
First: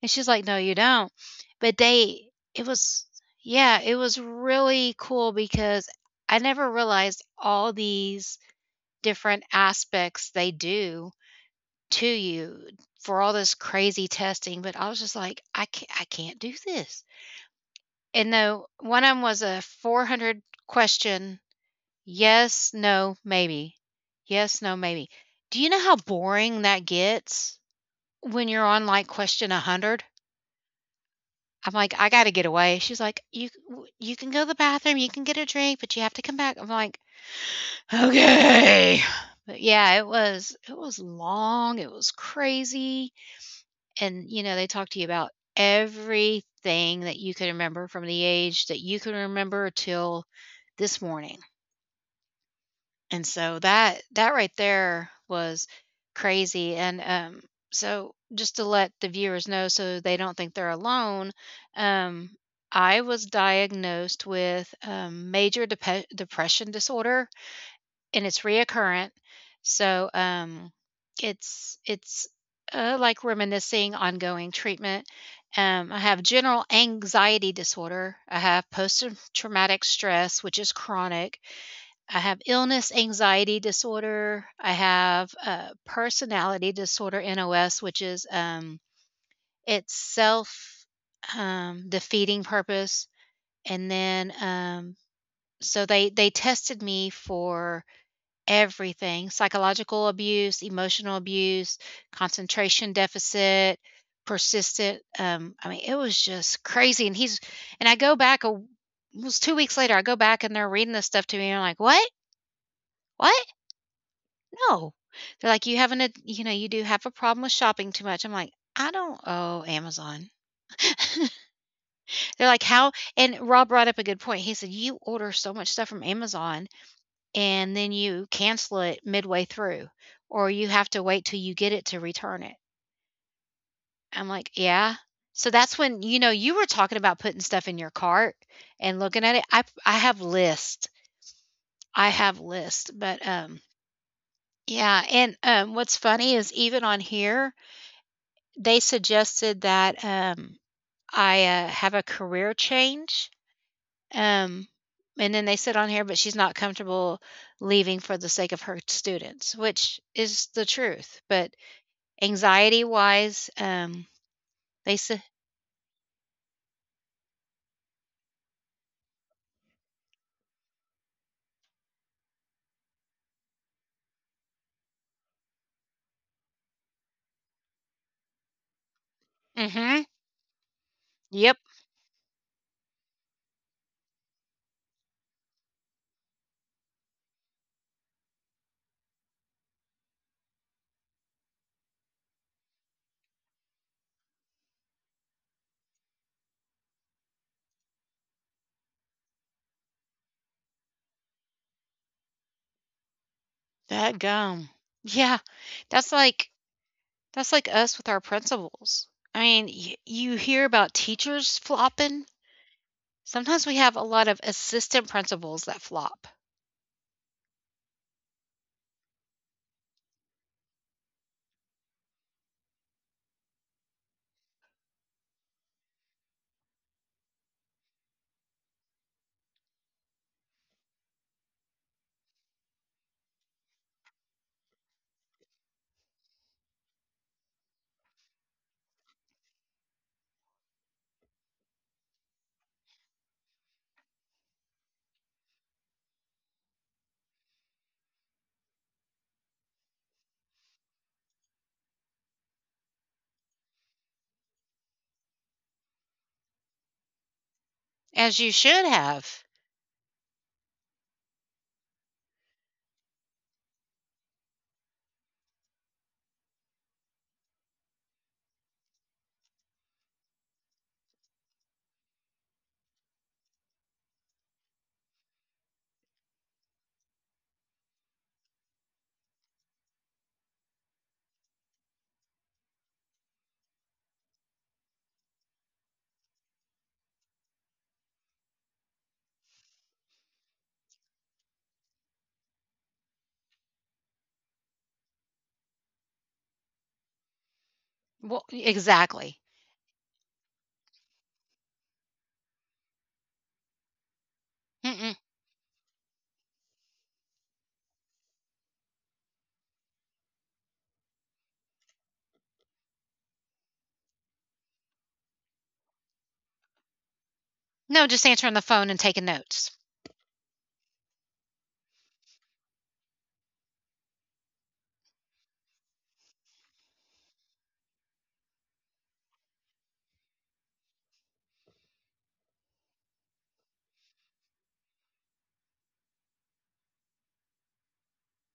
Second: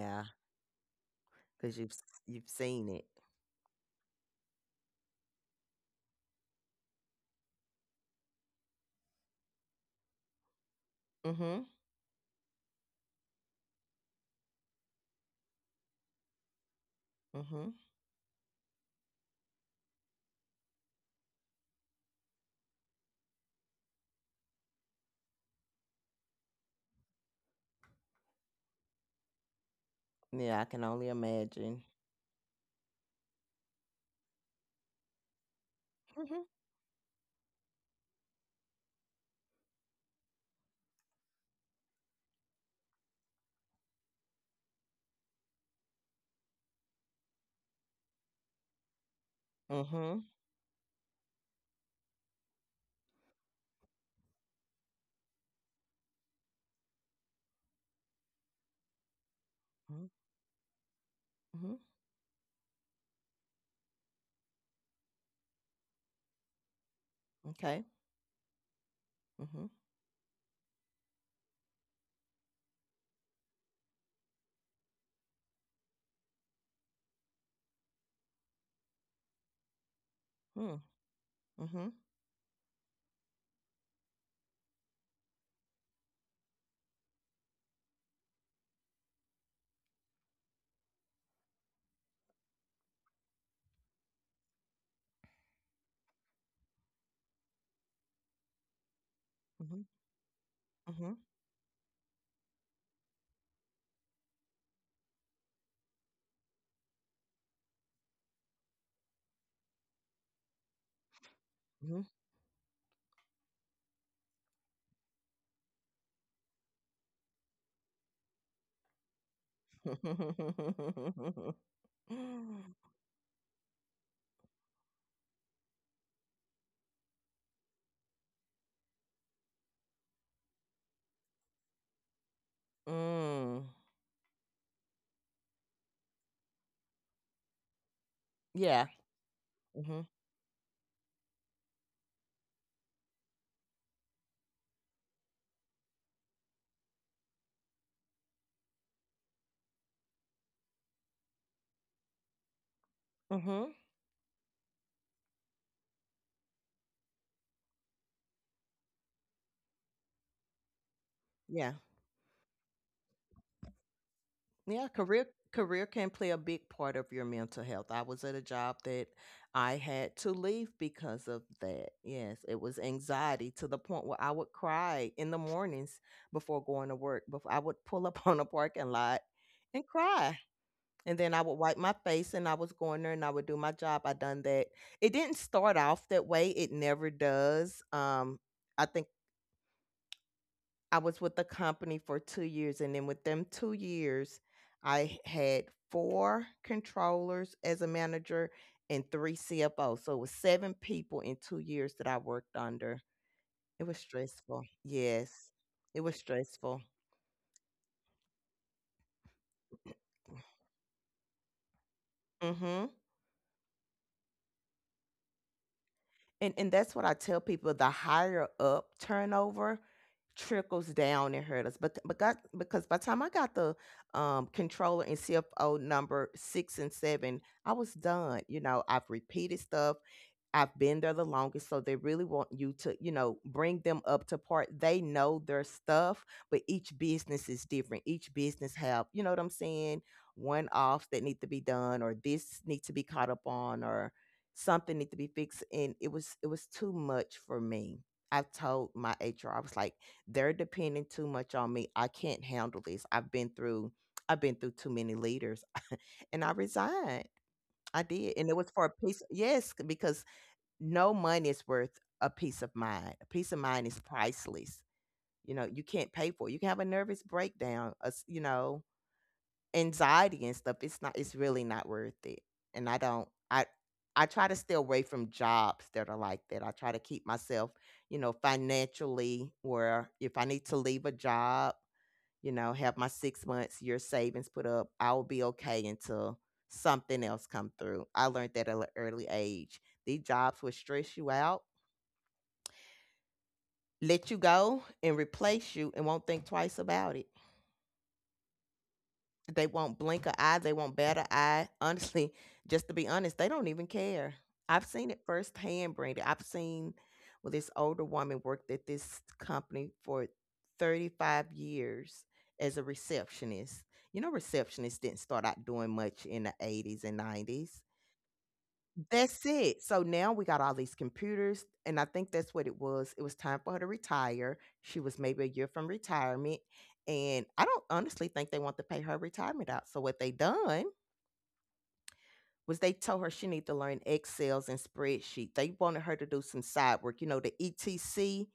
A: And she's like, no you don't.
B: because
A: But
B: 'cause you've s
A: they
B: you've
A: it
B: seen it.
A: was yeah, it was really cool because I never realized all these different aspects they do
B: Mhm,
A: to you for all this crazy testing, but I was just like, I can't, I can't do this.
B: mhm.
A: And no, one of them was a four hundred question yes, no, maybe. Yes, no, maybe. Do you know how boring that gets when you're on like question a hundred?
B: Yeah, I can only
A: I'm
B: imagine.
A: like, I got to get away. She's like, you you can go to the bathroom, you can get a drink, but you have to come
B: Mhm,
A: back. I'm like, okay. But yeah, it was it was long. It was crazy. And, you know, they talk to you about everything that you can remember from the age that you can remember till
B: mhm,
A: this morning. And so that that right there was crazy. And um, so just to let the viewers know, so
B: mhm,
A: they don't think they're alone,
B: mhm,
A: um, I was diagnosed with um, major dep- depression disorder,
B: m'kay,
A: and it's reoccurrent.
B: mhm,
A: So, um, it's it's, uh, like reminiscing ongoing treatment. Um, I have general anxiety disorder. I have post traumatic stress, which is
B: hmm,
A: chronic.
B: mhm,
A: I have illness anxiety disorder. I have, uh, personality disorder, N O S, which is, um, it's self, um, defeating purpose. And then, um, so they they tested me for everything:
B: mhm,
A: psychological abuse, emotional
B: mhm,
A: abuse, concentration deficit, persistent, um, I mean, it was just crazy. And he's and I go back a it was two weeks later, I go back and they're reading this stuff to me, and I'm like,
B: mhm.
A: "What? What? No." They're like, "You have an ad you know, you do have a problem with shopping too much." I'm like, "I don't owe Amazon." <laughs>
B: <laughs>
A: They're like, "How—" and Rob brought up a good point. He said, "You order so much stuff from Amazon and then you cancel it midway through, or you have to wait till you get it to return it."
B: Mm,
A: I'm like, yeah. So that's when, you know, you were talking about putting stuff in your cart
B: yeah,
A: and looking at it. I I
B: mhm,
A: have lists. I have lists, but um yeah. And um what's funny is even on here they suggested that um I uh, have a career change.
B: mhm,
A: Um and then they said on here, but she's not comfortable leaving for the sake of her students, which is the truth. But
B: yeah.
A: Anxiety wise, um,
B: Yeah,
A: they say.
B: career career can play a big part of your mental health. I was at a job that I had to leave because of that. Yes, it was anxiety to the point where I would cry in the mornings before going to work. Before I would pull up <laughs> on a parking lot and
A: Mhm.
B: cry. And then I would
A: Yep.
B: wipe my face, and I was going there, and I would do my job. I done that. It didn't start off that way. It never does. Um I think I was with the company for two years, and then with them two years, I had four controllers as a manager and three C F Os. So it was seven people in two years that I worked under. It was
A: That
B: stressful.
A: gum.
B: Yes.
A: Yeah.
B: It
A: That's
B: was
A: like—
B: stressful.
A: that's like us with our principals. I mean, y
B: <clears throat>
A: you hear about teachers flopping.
B: Mhm.
A: Sometimes we have a lot of assistant principals that flop.
B: And and that's what I tell people, the higher up turnover trickles down and hurt us. But but got because by the time I got the um controller and C F O number six and seven, I was done. You know, I've repeated stuff. I've been there the longest, so they really want you to, you know, bring them up to part. They know their stuff, but each business is different. Each business have, you know what I'm saying, one offs that need to be done, or this need to be caught up on, or something need to be fixed. And it was it was too much for me. I told my H R, I was like, they're depending too much on me. I can't handle this. I've been through I've been through too many leaders, <laughs> and I resigned. I did,
A: As
B: and
A: you
B: it was for
A: should
B: a piece.
A: have.
B: Yes, because no money is worth a peace of mind. A peace of mind is priceless. You know, you can't pay for it. You can have a nervous breakdown, a s you know, anxiety and stuff. It's not, it's really not worth it. And I don't, I, I try to stay away from jobs that are like that. I try to keep myself, you know, financially where if I need to leave a job, you know, have my six months, year savings put up, I will be okay until something else come through. I learned that at an early age. These jobs will stress you out, let you go and replace you and won't think twice about it.
A: Well, exactly.
B: They won't blink an eye, they won't bat an eye. <laughs> Honestly, just to be honest, they don't even care. I've seen
A: Mm-mm.
B: it firsthand, Brandy. I've seen Well, this older woman worked at this company for thirty-five years as a receptionist. You know, receptionists didn't start out doing much in the eighties and nineties.
A: No, just answering the phone and taking
B: That's
A: notes.
B: it. So now we got all these computers, and I think that's what it was. It was time for her to retire. She was maybe a year from retirement, and I don't honestly think they want to pay her retirement out. So what they done was they told her she need to learn Excel's and spreadsheet. They wanted her to do some side work, you know, the E T C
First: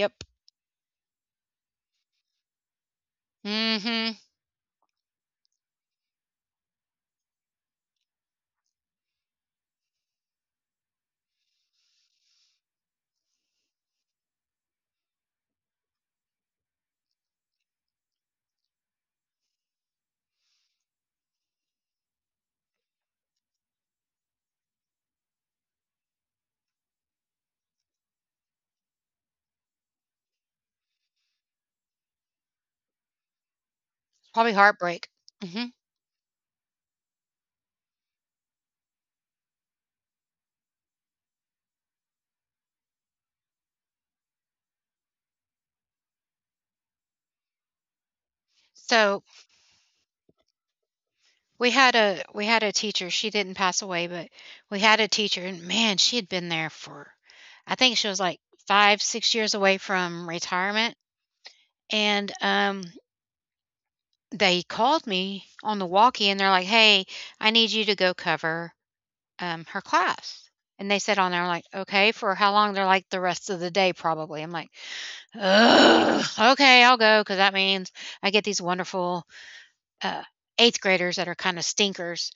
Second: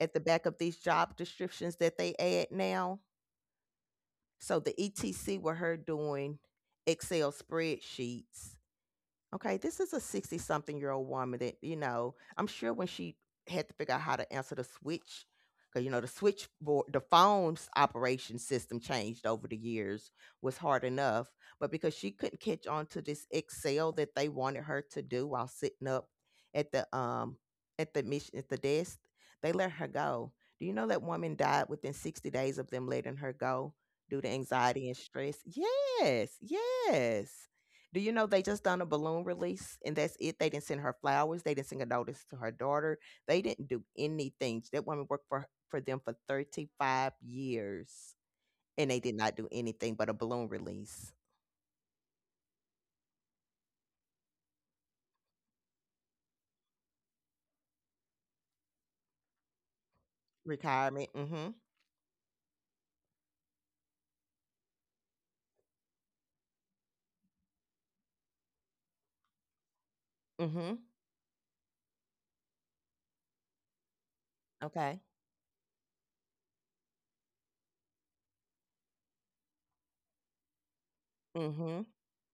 B: at the back of these job descriptions that they add now.
A: Mhm.
B: So the E T C were her doing Excel spreadsheets. Okay, this is a sixty something year old woman that, you know, I'm sure when she had to figure out how to answer the switch, because, you know, the switchboard, the phone's operation system changed over the years, was hard enough. But because she couldn't catch on to this Excel that they wanted her to do while sitting up at the, um, at the mission, at the desk, they let her go. Do you know that woman died within sixty days of them letting her go due to
A: Probably
B: anxiety and
A: heartbreak.
B: stress?
A: Mhm.
B: Yes, yes. Do you know they just done a balloon release and that's it? They didn't send her flowers. They didn't send a notice to her daughter. They didn't do anything. That woman worked for for them for thirty-five years, and they did
A: So
B: not do anything but a balloon release.
A: We had a we had a teacher. She didn't pass away, but we had a teacher, and man, she had been there for, I think she was like five, six years away from retirement.
B: Retirement. Mm-hmm.
A: And um, they called me on the walkie, and they're like, "Hey, I need you to go cover um, her class."
B: Mm-hmm.
A: And they said on there like, "Okay, for how long?" They're like, "The rest of the day, probably." I'm like,
B: Okay.
A: "Ugh, okay, I'll go," because that means I get these wonderful uh, eighth graders that are kind of
B: Mm-hmm.
A: stinkers.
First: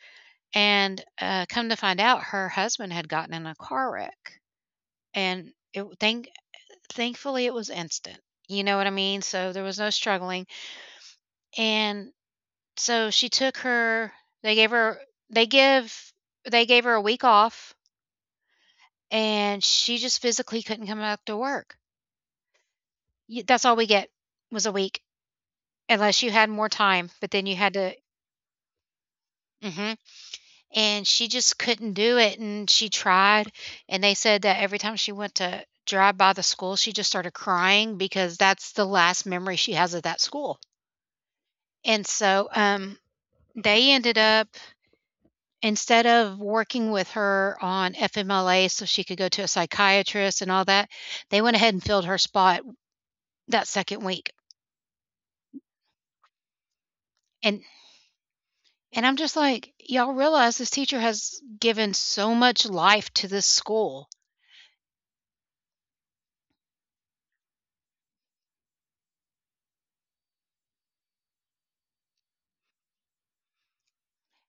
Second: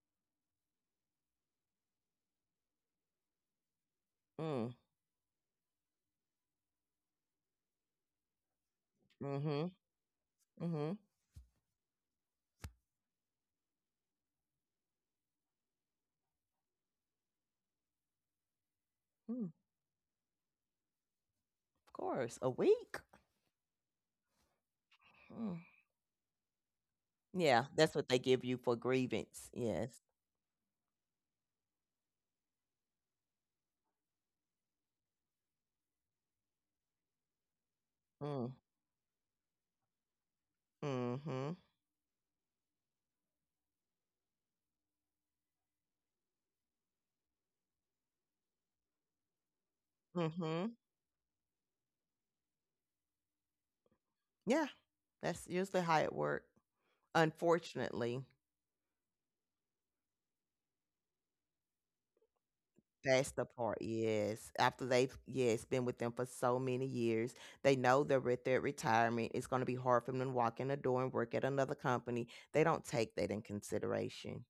A: And, uh, come to find out, her husband had gotten in a car wreck,
B: Mm.
A: and it thank thankfully, it was instant, you know what I mean? So, there
B: Mm-hmm.
A: was no struggling,
B: Mm-hmm.
A: and so she took her they gave her they give they gave her a week off,
B: Mm.
A: and she just physically couldn't come back to work.
B: Of course. A week.
A: Y That's all we get was a week,
B: Mm.
A: unless you had more time, but then you
B: Yeah,
A: had
B: that's
A: to—
B: what they give you for grievance. Yes.
A: mhm. And she just couldn't do it, and she tried, and they said that every time she went to drive by the school, she just started crying, because
B: Mm.
A: that's the last memory she has of that school.
B: Mm-hmm.
A: And so um they ended up, instead of working with her on F M L A so she could go to a psychiatrist and
B: Mm-hmm.
A: all that, they went ahead and filled her spot that second week.
B: Yeah. That's usually how it works.
A: and
B: Unfortunately.
A: and I'm just like, y'all realize this teacher has given so much life to
B: That's the
A: this
B: part,
A: school.
B: yes. After they've, yes, been with them for so many years, they know they're at their retirement. It's gonna be hard for them to walk in the door and work at another company. They don't take that in consideration.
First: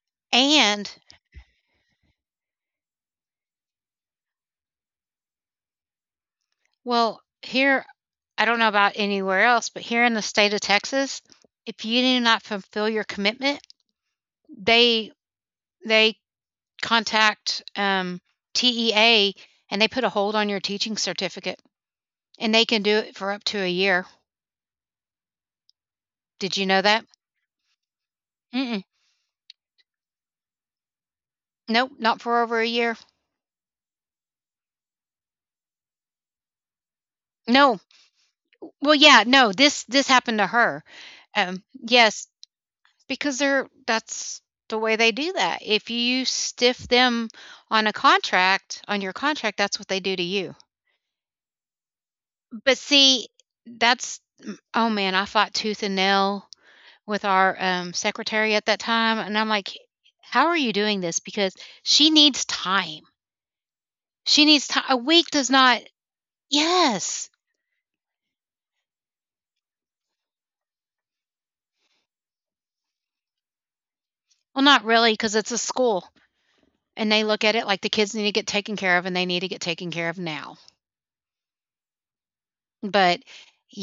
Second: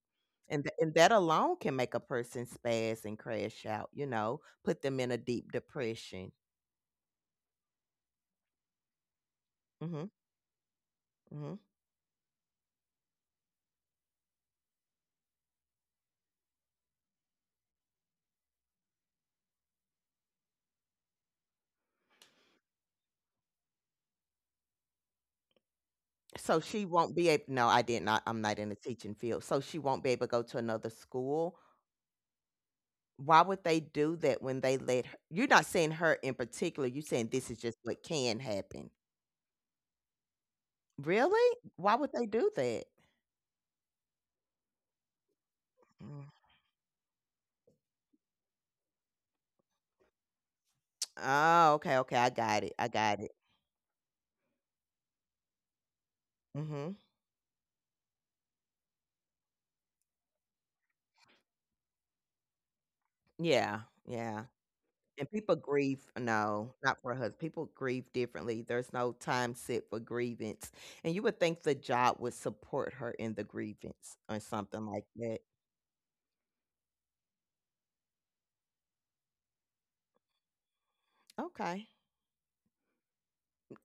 B: And th- and
A: And
B: that alone can make a person spaz and crash out, you know, put them in a deep depression.
A: well, here, I don't know about anywhere else, but here
B: Hmm.
A: in the state of Texas,
B: Hmm.
A: if you do not fulfill your commitment, they they contact um, T E A, and they put a hold on your teaching certificate, and they can do it for up to a year. Did
B: So
A: you know
B: she
A: that?
B: won't be able, no, I did not I'm not in the
A: Mm-mm.
B: teaching field. So she won't be able to go to another school.
A: Nope, not for over a year.
B: Why would they do that when they let her, you're not saying her in particular, you're saying this is just
A: No.
B: what can happen.
A: Well, yeah, no. This this happened to her.
B: Really?
A: Um,
B: Why would they
A: yes.
B: do that?
A: Because they're That's the way they do that. If you
B: Mm.
A: stiff them on a contract on your contract, that's what they do to you.
B: Oh, okay, okay, I got it,
A: But
B: I got
A: see,
B: it.
A: that's— mm, oh man, I fought tooth and nail
B: Mhm.
A: with our, um, secretary at that time, and I'm like, "How are you doing this? Because she needs time."
B: Yeah, yeah,
A: She needs time. A week
B: and
A: does
B: people
A: not—
B: grieve, no, not for a
A: Yes.
B: husband. People grieve differently. There's no time set for grievance, and you would think the job would support her in the grievance or
A: well, not
B: something like
A: really, because
B: that.
A: it's a school, and they look at it like the kids need to get taken care of, and they need to get taken care of now.
B: Okay.
A: But,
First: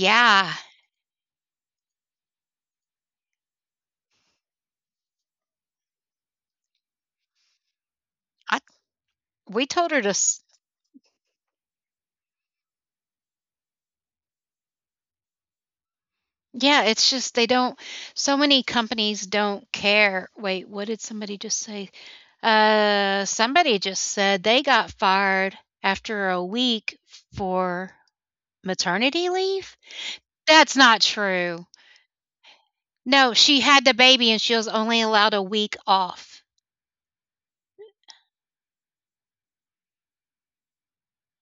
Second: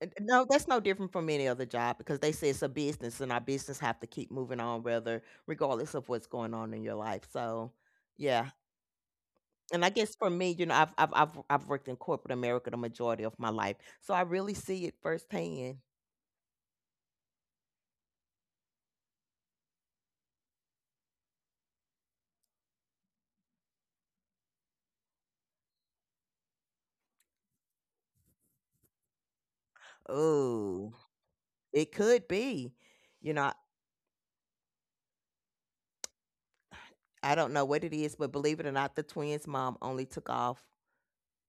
B: And and no, that's no different from any other job because they say it's a business and our business have to keep moving on rather regardless of what's going on in your life. So, yeah.
A: I We
B: And
A: told
B: I
A: her to
B: guess for
A: s
B: me, you know, I've I've I've I've worked in corporate America the majority of my life. So I really see it firsthand.
A: yeah, it's just they don't— so many companies don't care. Wait, what did somebody just say? Uh, somebody just said they got fired after a week for maternity leave? That's
B: Oh,
A: not true.
B: it could be. You
A: No,
B: know,
A: she had the baby and she was only allowed a week off.
B: I don't know what it is, but believe it or not, the twins' mom only took off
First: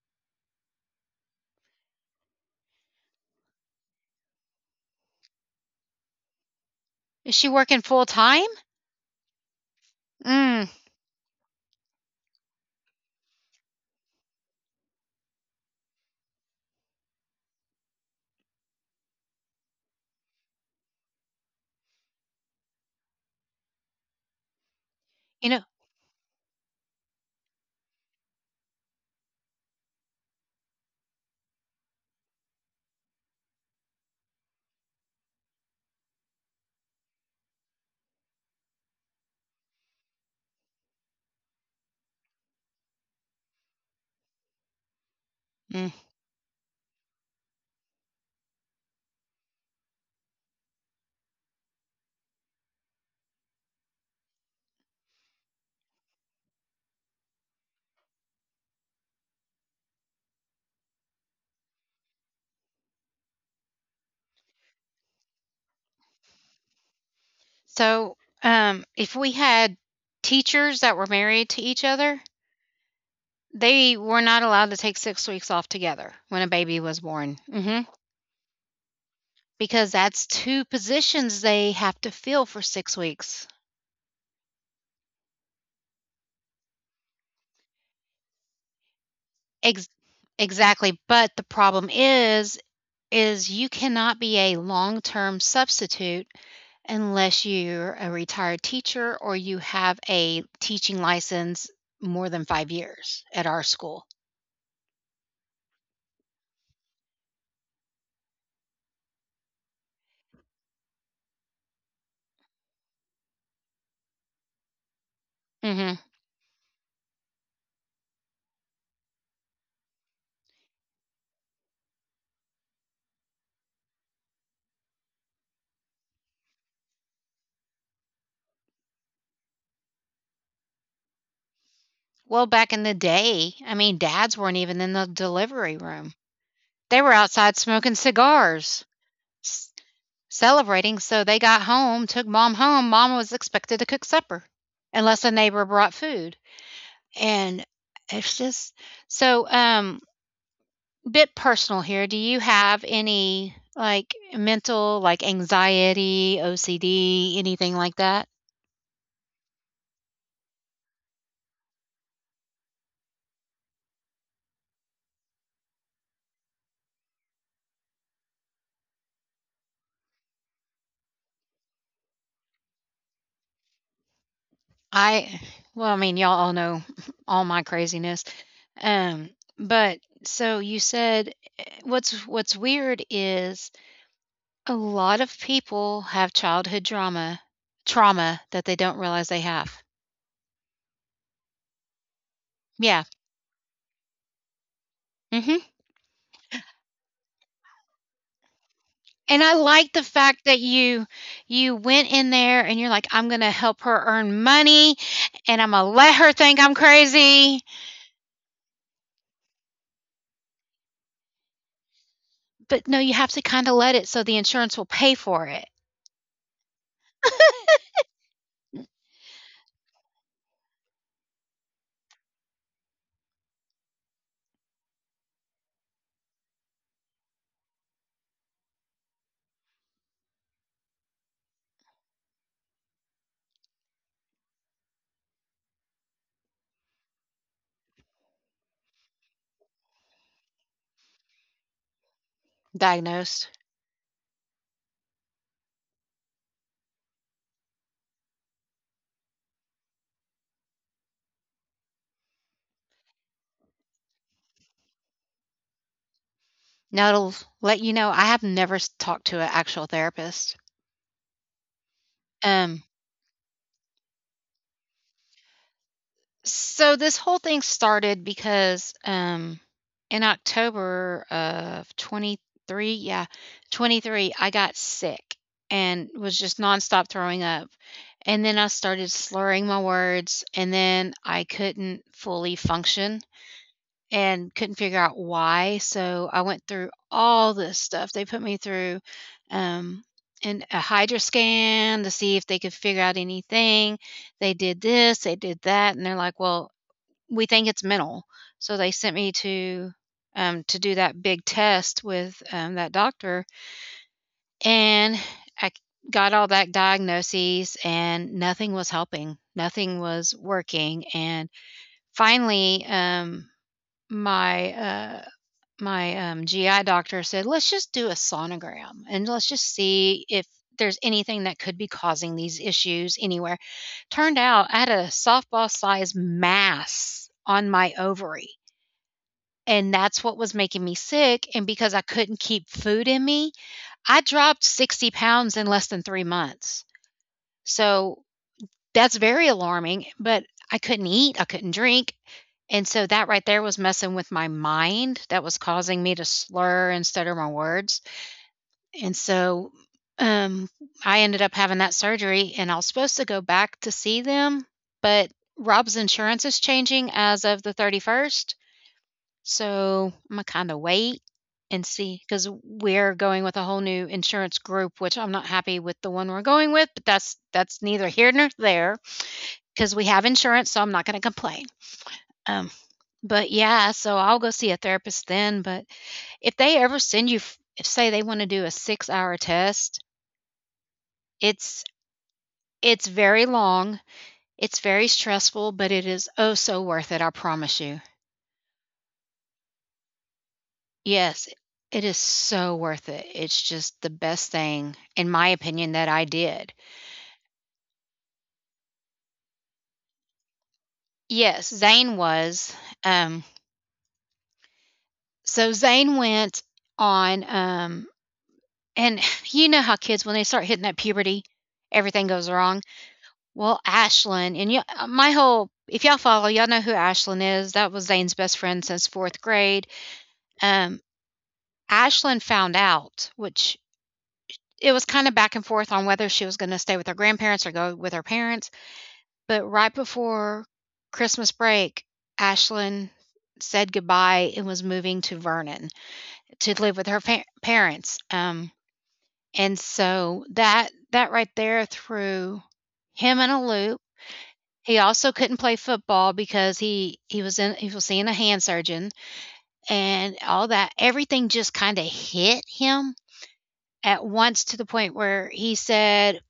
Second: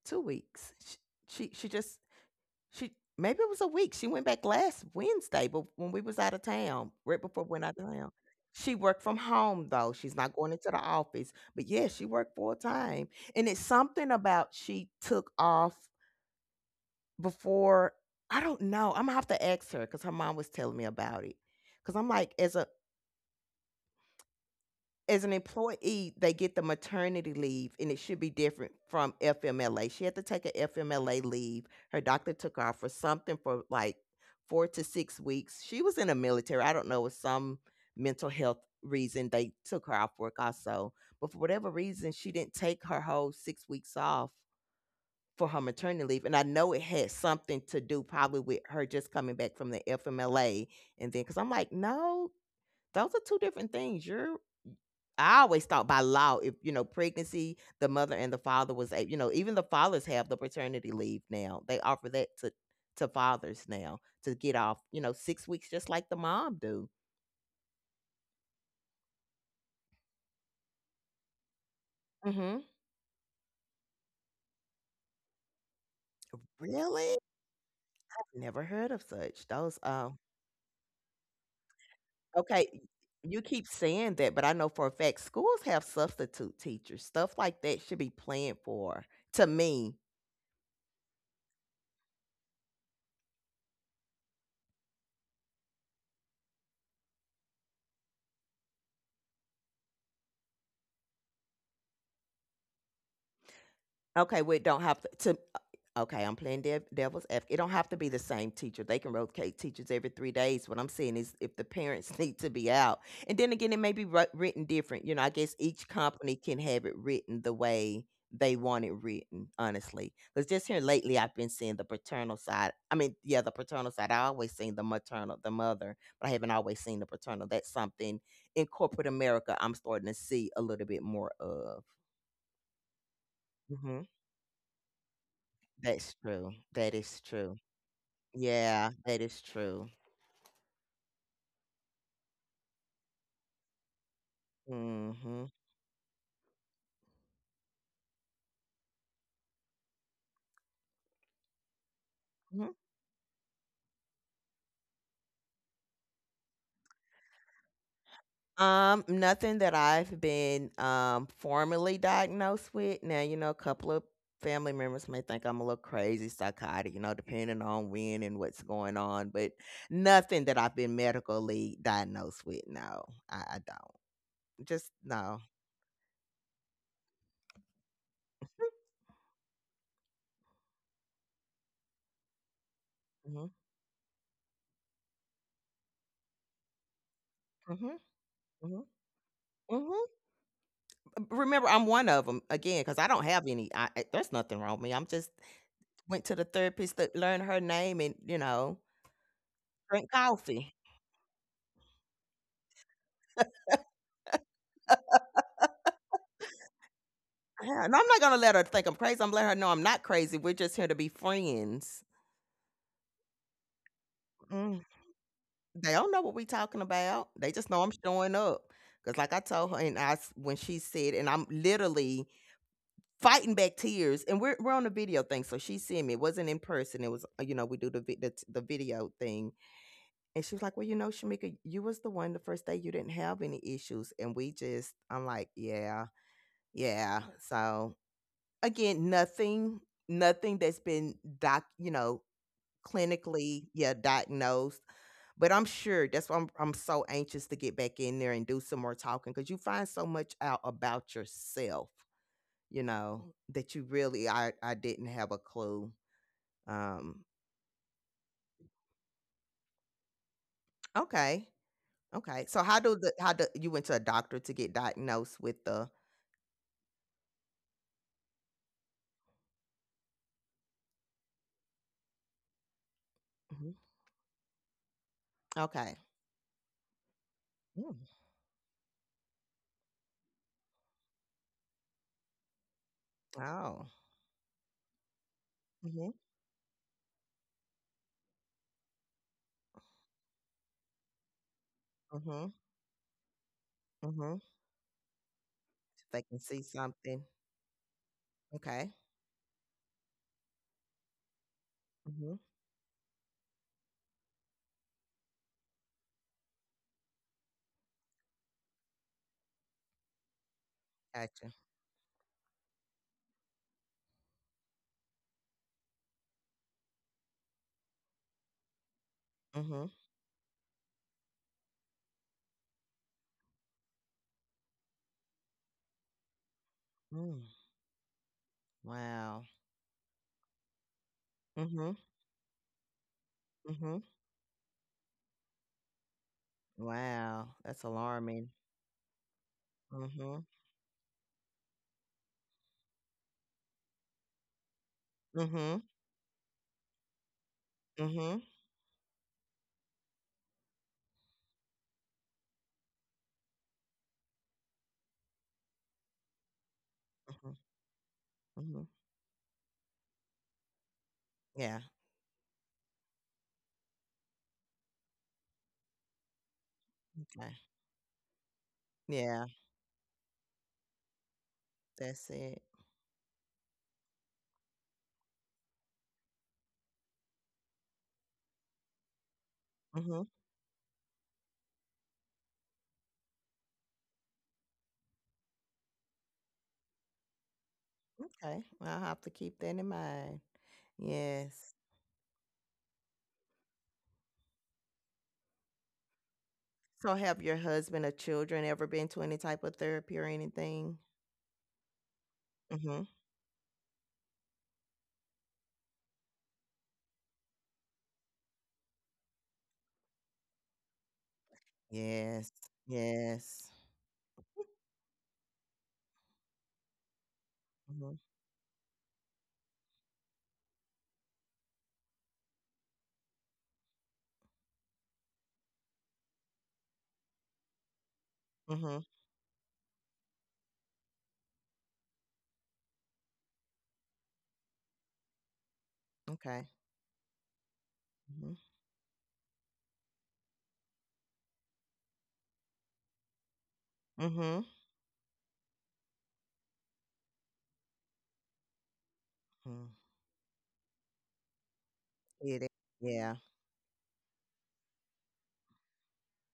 B: two weeks. She she, she just She maybe it was a week. She went back last Wednesday, but when we was out of town, right
A: Is
B: before
A: she
B: we went out
A: working
B: of
A: full
B: town.
A: time?
B: She worked from home though. She's not going
A: Mm,
B: into the office. But yeah, she worked full time. And it's something about she took off before, I don't know. I'm gonna have to ask her because her mom was telling me about it. Cause I'm like, as a as an
A: you know,
B: employee, they get the maternity leave, and it should be different from F M L A. She had to take an F M L A leave. Her doctor took her off for something for like four to six weeks. She was in the military. I don't know, with some mental health reason, they took her off work also. But for whatever reason, she didn't take her whole six weeks off for her
A: mm.
B: maternity leave. And I know it had something to do probably with her just coming back from the F M L A. And then, because I'm like, no, those are two different things. You're I always thought by law, if you know, pregnancy, the mother and the father was a, you know, even the fathers have the paternity leave now. They offer that to to fathers now to get off, you know, six weeks, just like the mom do.
A: So, um, if we had teachers that were married to each other,
B: Hmm.
A: they were not allowed to take six weeks off together when a baby was
B: Really?
A: born. Hmm.
B: I've never heard of such. Those,
A: Because
B: um,
A: that's two positions they have to fill for
B: okay,
A: six
B: you
A: weeks.
B: keep saying that, but I know for a fact schools have substitute teachers. Stuff like that should be planned for. To
A: Ex-
B: me,
A: exactly. But the problem is, is you cannot be a long-term substitute unless you're a retired teacher or you have a teaching license more than five years at our school.
B: okay, we don't have to. To uh, okay, I'm playing dev, devil's advocate. It don't have to be the same teacher. They can rotate teachers every three days. What I'm saying is, if the parents <laughs> need to be out, and then again, it may be wri- written different. You know, I guess each
A: Hmm.
B: company can have it written the way they want it written. Honestly, because just here lately, I've been seeing the paternal side. I mean, yeah, the paternal side. I always seen the maternal, the mother, but I haven't always seen the paternal. That's something in corporate America I'm starting to see a little bit more of.
A: Well, back in the day, I mean, dads weren't even in the delivery room.
B: That's true. That
A: They were
B: is
A: outside
B: true.
A: smoking cigars.
B: Yeah, that is
A: s-
B: true.
A: Celebrating. So they got home, took mom home. Mom was expected to cook supper unless a
B: Mm-hmm.
A: neighbor brought food. And it's just so um bit personal here. Do you
B: Hmm.
A: have any like mental, like anxiety, O C D, anything like that?
B: Um, nothing that I've been um formally diagnosed with. Now, you know, a couple of family members may think I'm a little crazy, psychotic, you know, depending on when and what's going on, but nothing that I've been medically diagnosed with. No, I, I don't. Just
A: I
B: no.
A: Well, I mean, y'all all know <laughs> all my craziness. Um but so you said— eh, what's what's weird
B: Hmm.
A: is a lot of people have childhood drama—
B: Hmm.
A: trauma that they
B: Hmm.
A: don't realize they have.
B: Hmm. Remember, I'm one of them again
A: Yeah,
B: because I don't have any. I, I- there's nothing wrong with me. I'm just,
A: mhm.
B: went to the therapist that learned her name and, you know,
A: And I like the
B: drink
A: fact that
B: coffee.
A: you you went in there and you're like, "I'm gonna help her earn money, and Imma let her think I'm crazy."
B: Yeah, no, I'm not gonna let her think I'm crazy. I'm letting her know I'm not crazy. We're just here to be friends.
A: But no, you have to kinda let it, so the insurance will
B: Mm.
A: pay for it.
B: They don't know what we talking about. They just know
A: <laughs>
B: I'm showing up. Cause like I told her, and I s- when she said, and I'm literally fighting back tears, and we're we're on a video thing, so she's seeing me. It wasn't in person. It was uh, you know we do the vi- the, the video thing, and she was like, well, you know, Shamika, you was the one the first day you didn't have any issues, and we just, I'm like, yeah. Yeah. So again, nothing, nothing that's been doc, you know,
A: Diagnosed.
B: clinically, yeah, diagnosed. But I'm sure that's why I'm I'm so anxious to get back in there and do some more talking because you find so much out about yourself, you know, that you really, I I didn't have a clue.
A: Now
B: Um.
A: it'll let you know I have never s talked to an actual therapist.
B: Okay. Okay. So
A: Um
B: how do the how do you went to a doctor to get diagnosed with the?
A: So this whole thing started because um in October of twenty-three, yeah,
B: Mhm.
A: twenty-three, I got sick
B: Okay.
A: and was just nonstop throwing up.
B: Mm.
A: And then I started slurring my words, and then I couldn't fully function
B: Oh.
A: and couldn't figure out why.
B: Mm-hmm.
A: So I went through all this stuff. They put me through um and a hydra scan to see if
B: Mm-hmm.
A: they could figure out anything.
B: Mm-hmm.
A: They did this, they did that, and they're
B: They
A: like,
B: can see
A: well,
B: something.
A: we think it's mental. So they
B: Okay.
A: sent me to um, to do that big test with
B: Mhm.
A: um, that doctor, and I got all that diagnoses, and nothing was helping. Nothing was working, and
B: Gotcha.
A: finally, um, my uh, my um, G I doctor said, "Let's just do a sonogram, and let's just
B: Mhm.
A: see if there's anything that could be causing these issues anywhere." Turned out I had a softball sized mass
B: Mm.
A: on my ovary,
B: Wow.
A: and that's what was making me sick, and because
B: Mhm.
A: I couldn't keep food in me,
B: Mhm.
A: I dropped sixty pounds in less than three months.
B: Wow. That's
A: So,
B: alarming.
A: that's very alarming, but
B: Mhm.
A: I couldn't eat, I couldn't drink, and so that right there was messing with my mind, that was
B: Mhm.
A: causing me to slur and stutter my words.
B: Mhm.
A: And so, um, I ended up having that surgery, and I was supposed to go back to see them, but Rob's insurance is changing as
B: Mhm.
A: of the thirty-first,
B: Mhm.
A: so I'm gonna kind of wait
B: Yeah.
A: and see, because we're going with a whole new insurance group, which I'm not happy with the one we're going with, but that's
B: Okay.
A: that's neither here nor there,
B: Yeah.
A: because we have insurance, so I'm not gonna complain.
B: That's it.
A: Um, but yeah, so I'll go see a therapist then. But if they ever send you, f- if say they want to do a six hour test,
B: Mhm.
A: it's it's very long, it's very stressful, but it is oh so worth it. I promise you.
B: Okay. Well, I'll have to keep that in mind.
A: Yes,
B: Yes.
A: it is so worth it. It's just the best thing, in my opinion, that I did.
B: So, have your husband or children ever been to any type of therapy or anything?
A: Yes, Zane was.
B: Mhm.
A: Um, so Zane went on, um, and <sighs> you know how kids, when they start hitting that puberty, everything goes
B: Yes.
A: wrong.
B: Yes.
A: Well, Ashlyn— and you, my whole— if y'all follow, y'all know who Ashlyn is. That was
B: Mhm.
A: Zane's best friend since fourth grade. Um, Ashlyn found out, which— it was kind of back and forth on whether she was going to stay with her grandparents or go with her parents.
B: Mhm.
A: But right before Christmas break, Ashlyn said goodbye and was moving to Vernon
B: Okay.
A: to live with her fa- parents.
B: Mhm.
A: Um, and so that— that right there threw him in a loop.
B: Mhm.
A: He also couldn't play football because he he was in he was seeing a hand surgeon
B: Mm.
A: and all that. Everything just kind of
B: Get
A: hit
B: it.
A: him
B: Yeah.
A: at once to the point where he said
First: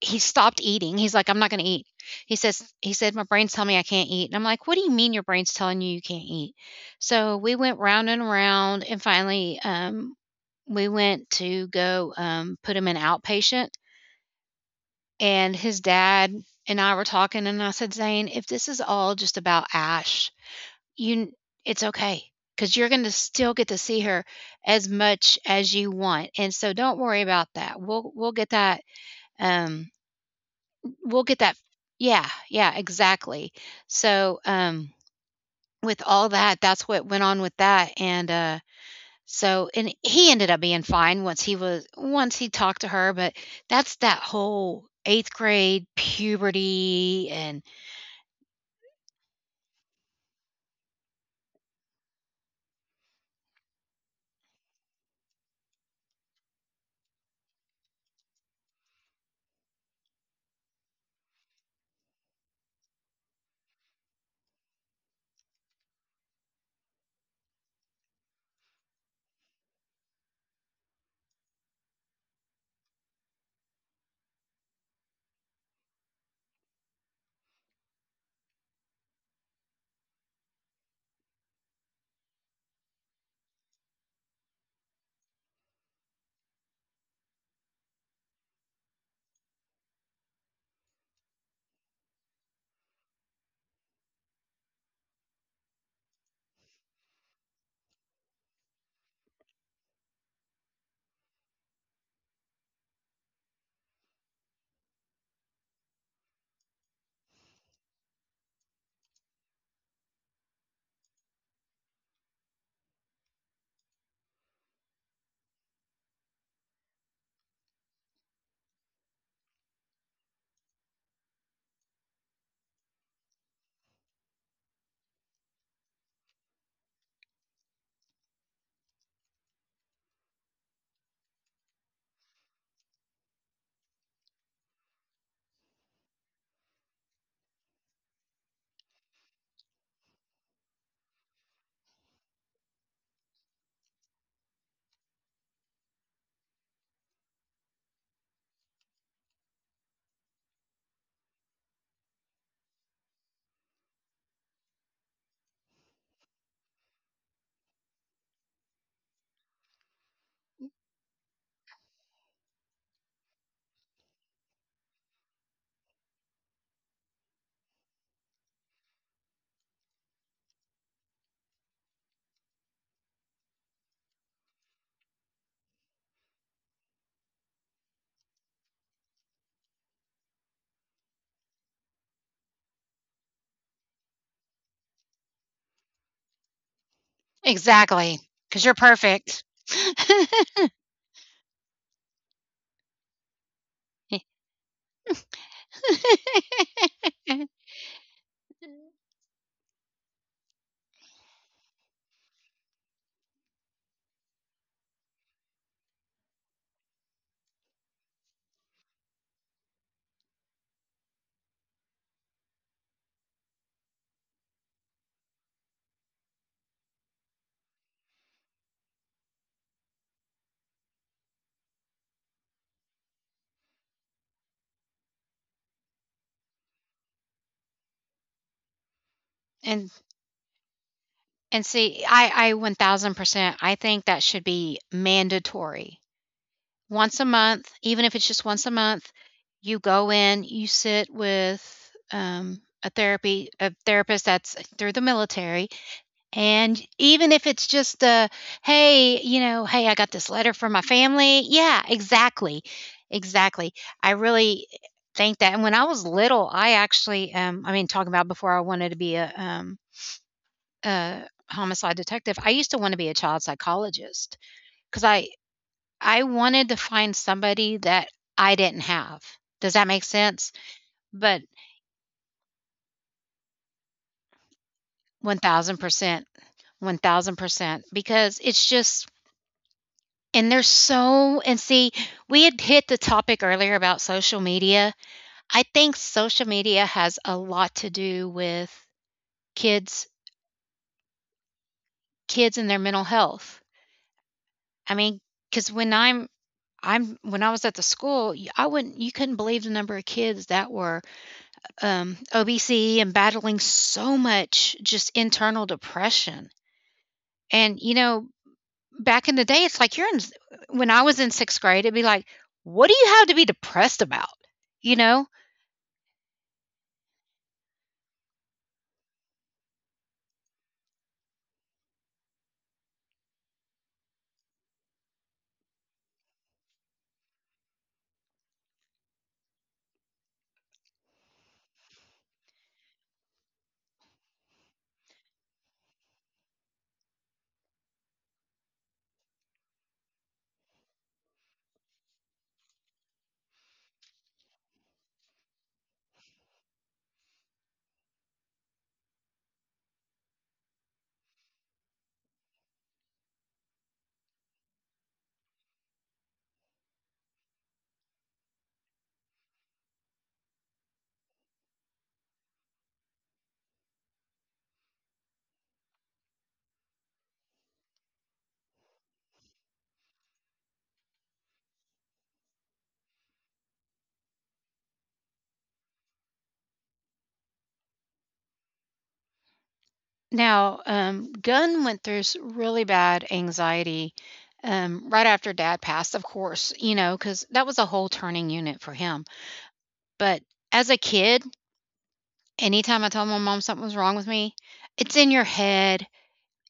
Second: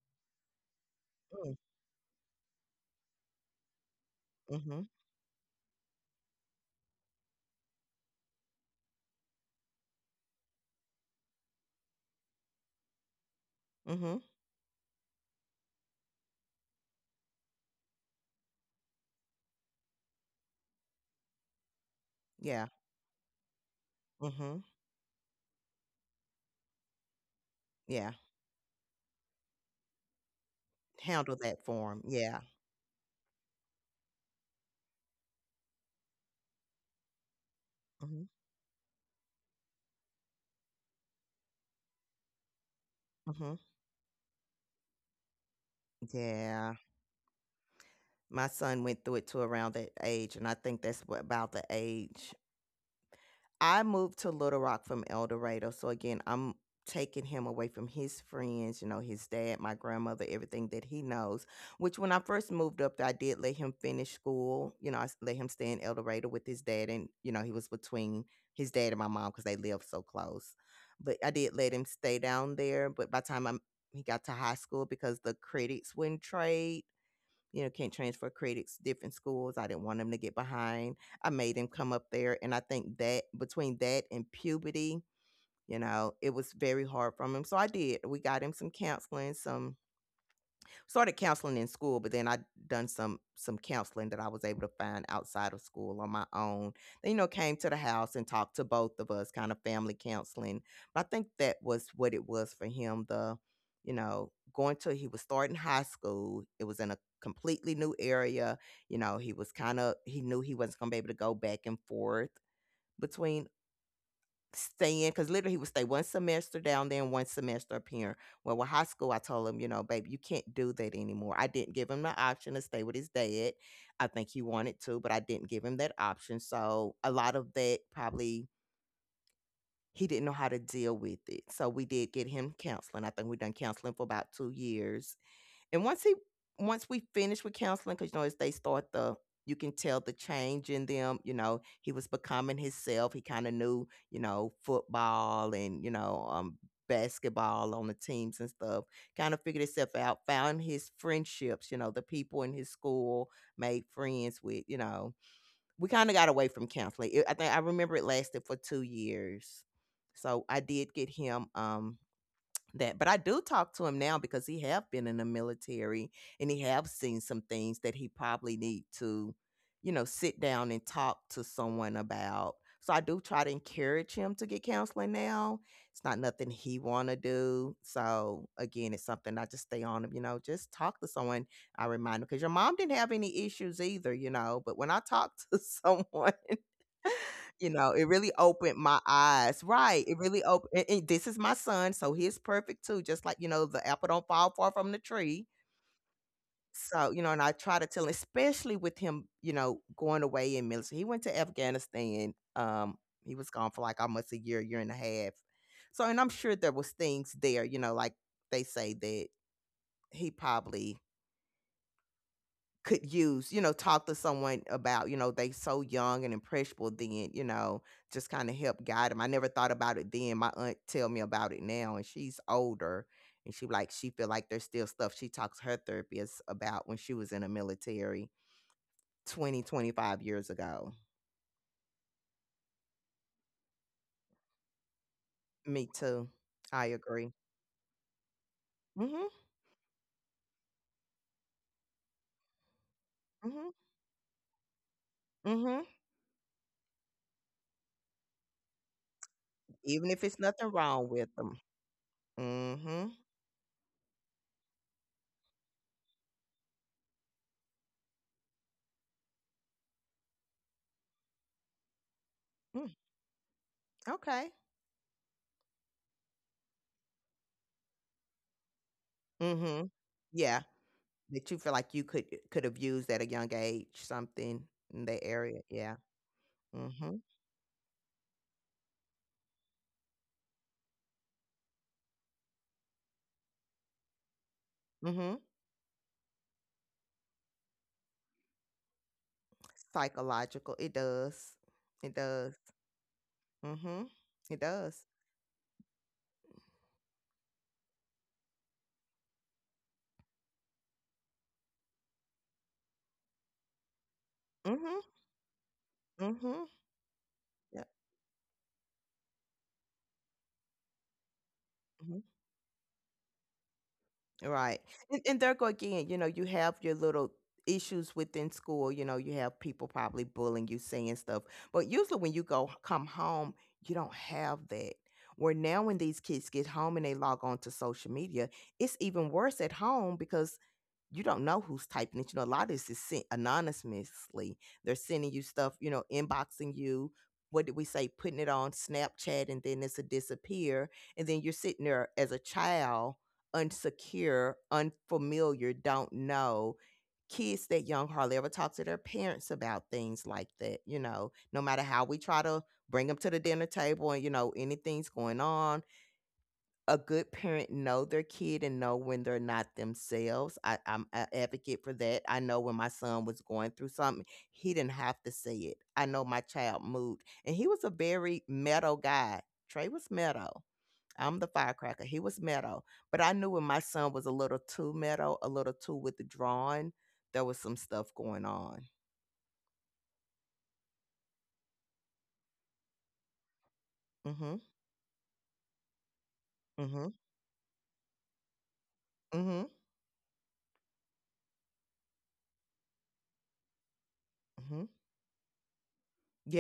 A: he stopped eating. He's like, "I'm not
B: Mm.
A: gonna eat." He says he said, "My brain's telling me I can't eat." And I'm like, "What do
B: Mhm.
A: you mean your brain's telling you you can't eat?" So we went round and round, and finally, um, we went to go um, put him in outpatient.
B: Mhm.
A: And his dad and I were talking, and I said, "Zane, if this is all just about Ash, you it's okay.
B: Yeah.
A: Because you're going to still get to see her
B: Mhm.
A: as much as you want, and so don't worry about that." We'll
B: Yeah.
A: we'll get that um, we'll get
B: Handle
A: that.
B: that for 'em.
A: Yeah,
B: Yeah.
A: yeah, exactly. So, um, with all that, that's what went on with that, and,
B: Mhm.
A: uh, so and he ended up being fine once he was once he talked to her, but
B: Mhm.
A: that's that whole eighth grade
B: Yeah.
A: puberty and
B: My son went through it to around that age, and I think that's what about the age I moved to Little Rock from El Dorado. So again, I'm taking him away from his friends, you know, his dad, my grandmother, everything that he knows. Which when I first moved up there, I did let him finish school. You know, I s- let him stay in El Dorado with his dad. And, you know, he was between his dad and my mom because they lived so close. But I did let him stay down there. But by the time I'm, he got to high school because the credits wouldn't trade, you know, can't transfer credits different schools. I didn't want them to get behind. I made him come up there. And I think that between that and puberty, you know, it was very hard for him. So I did. We got him some counseling, some started counseling in school, but then I done some some counseling that I was able to find outside of school on my own. They, you know, came to the house and talked to both of us, kind of family counseling. But I think that was what it was for him. The, you know, going to, he was starting high school. It was in a completely new area. You know, he was kind of, he knew he wasn't gonna be able to go back and forth between staying because literally he would stay one semester down there and one semester up here. Well, with high school, I told him, you know, baby, you can't do that anymore. I didn't give him the option to stay with his dad. I think he wanted to, but I didn't give him that option. So a lot of that probably he didn't know how to deal with it. So we did get him counseling. I think we done counseling for about two years, and once he, once we finished with counseling, because you know, as they start the, you can tell the change in them, you know, he was becoming himself. He kind of knew, you know, football and, you know, um basketball on the teams and stuff. Kind of figured himself out, found his friendships, you know, the people in his school made friends with, you know. We kind of got away from counseling. It- I think I remember it lasted for two years. So I did get him um that, but I do talk to him now because he have been in the military and he have seen some things that he probably need to, you know, sit down and talk to someone about. So I do try to encourage him to get counseling now. It's not nothing he want to do, so again it's something I just stay on him, you know, just talk to someone. I remind him because your mom didn't have any issues either, you know, but when I talk to <laughs> someone, you know,
A: exactly,
B: it
A: because
B: really
A: 'cause you're
B: opened my
A: perfect.
B: eyes. Right. It really opened. And, and this is my son, so he's perfect too. Just like, you know, the apple don't fall far from the tree. So you know, and I
A: <laughs>
B: try to tell, especially with him, you know, going away in military. He went to Afghanistan. Um, he was gone for like almost a year, year and a half. So, and I'm sure there was things there. You know, like they say that he probably could use, you know, talk to someone about, you know, they so young and impressionable then, you know, just kind of help guide them. I never thought about it then. My aunt tell me about it now and she's older, and she like she feel like there's still stuff she talks to her therapist about when she was in the military twenty
A: And
B: twenty five years ago.
A: and see, I I one thousand percent, I think that should be
B: Me
A: mandatory.
B: too. I
A: Once a
B: agree.
A: month, even if it's just once a month,
B: Mhm.
A: you go in, you sit with um, a therapy a
B: Mhm.
A: therapist that's through the military.
B: Mhm.
A: And even if it's just a, hey, you know, hey, I got
B: Even
A: this
B: if it's
A: letter from
B: nothing
A: my
B: wrong
A: family.
B: with them.
A: Yeah, exactly.
B: Mhm.
A: Exactly. I really think that. And when I was little, I actually, um, I mean, talking about before I wanted to be a, um, a homicide detective, I used to want to
B: Mm,
A: be a child psychologist
B: okay.
A: because I, I wanted to find somebody that I didn't have. Does that
B: Mhm.
A: make sense?
B: Yeah.
A: But
B: That you feel like you could uh, could have used at a young age, something in that area, yeah.
A: one thousand percent,
B: Mhm,
A: one thousand percent, because it's just. And there's so and see, we had hit the topic earlier about social media.
B: mhm.
A: I think social media has a lot to do with kids
B: Psychological, it does. It does.
A: kids and their mental health.
B: Mhm. It
A: I
B: does.
A: mean, because when I'm I'm when I was at the school, y I wouldn't you couldn't believe the number of kids that were, um, obese and battling so much
B: Mhm,
A: just internal depression.
B: mhm.
A: And, you
B: Yep,
A: know, back in the day, it's like you're in when I was in sixth grade, it'd be like,
B: mhm.
A: "What do you have to be depressed about?"
B: Right,
A: You know?
B: and and there go again, you know, you have your little issues within school, you know, you have people probably bullying you, saying stuff, but usually when you go come home, you don't have that. Where now when these kids get home and they log on to social media, it's even worse at home because you don't know who's typing it. You know, a lot of this is sent anonymously. They're sending you stuff, you know, inboxing you. What did we say? Putting it on Snapchat and then it's a disappear. And then you're sitting there as a child, unsecure, unfamiliar, don't know. Kids that young hardly ever talk to their parents about things like that, you know, no matter how we try to bring them to the dinner table and, you know, anything's going on, a good parent know their kid and know when they're not themselves. I, I'm an advocate for that. I know when my son was going through something, he didn't have to say it. I know my child moved, and he was a very meadow guy. Trey was meadow. I'm the firecracker. He was meadow, but I knew when my son was a little too meadow, a little too withdrawn. There was some stuff going on.
A: Now, um, Gunn went through s really bad anxiety,
B: Mm-hmm.
A: um, right after dad passed, of course, you
B: Mm-hmm.
A: know, because that was a whole turning unit for him.
B: Mm-hmm.
A: But as a kid, anytime I told my mom something was wrong with me,
B: Mm-hmm.
A: "It's in your head.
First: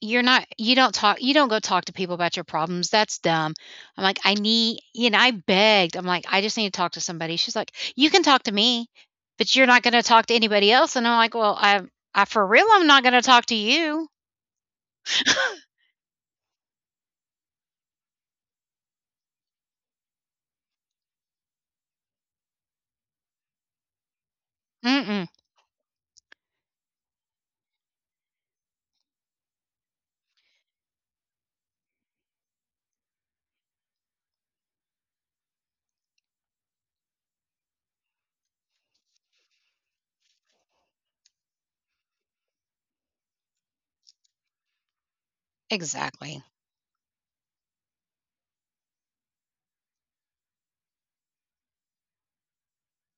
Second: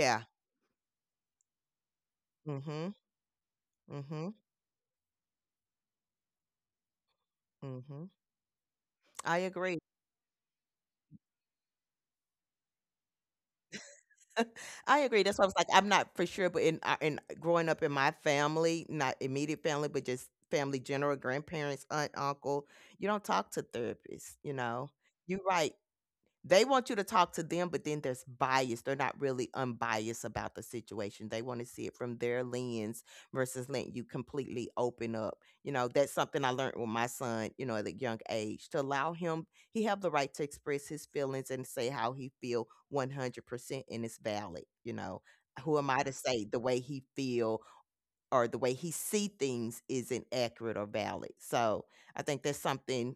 A: You're not you don't talk you don't go talk to people about your problems.
B: Mm-hmm.
A: That's dumb." I'm like,
B: Mm-hmm.
A: "I need." You know, I begged. I'm like, "I just need to talk to somebody." She's like,
B: Mm-hmm.
A: "You can talk to me,
B: I
A: but you're
B: agree.
A: not gonna talk to anybody else." And I'm like, "Well, I I for real, I'm not gonna talk to you."
B: <laughs> I agree. That's why I was like, I'm not for sure, but in uh, in growing up in my family, not immediate family, but just family general, grandparents, aunt, uncle, you don't talk to therapists. You know,
A: Mm.
B: you're right. They want you to talk to them, but then there's bias. They're not really unbiased about the situation. They want to see it from their lens versus letting you completely open up. You know, that's something I learned with my son, you know, at a young age, to allow him, he have the right to express his feelings and say how he feel one hundred percent and it's valid, you know. Who am I to
A: Exactly.
B: say the way he feel or the way he see things isn't accurate or valid? So I think that's something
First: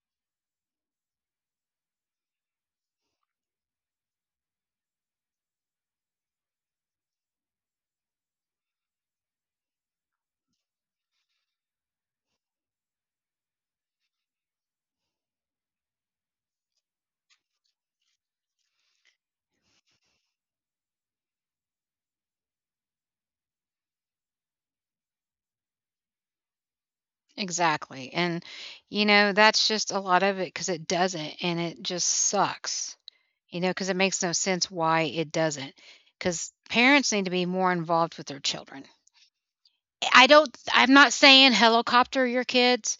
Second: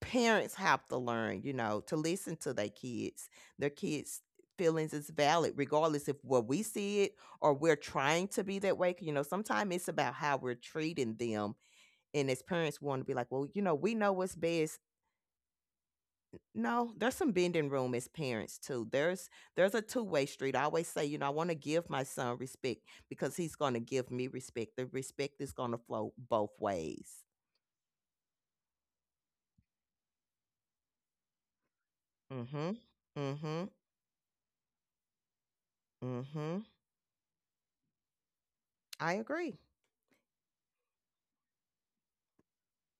B: parents have to learn, you know, to listen to their kids. Their kids' feelings is valid, regardless if what we see it or we're trying to be that way. You know, sometimes it's about how we're treating them. And as parents, we want to be like, well, you know, we know what's best. No, there's some bending room as parents too. There's there's a two way street. I always say, you know, I want to give my son respect because he's going to give me respect. The respect is going to flow both ways.
A: Exactly. And, you know, that's just a lot of it because it doesn't. And it just
B: Mhm.
A: sucks, you know,
B: Mhm.
A: because it makes no sense why it doesn't. Because
B: Mhm.
A: parents need to be more involved with their children.
B: I agree.
A: I don't, I'm not saying helicopter your kids.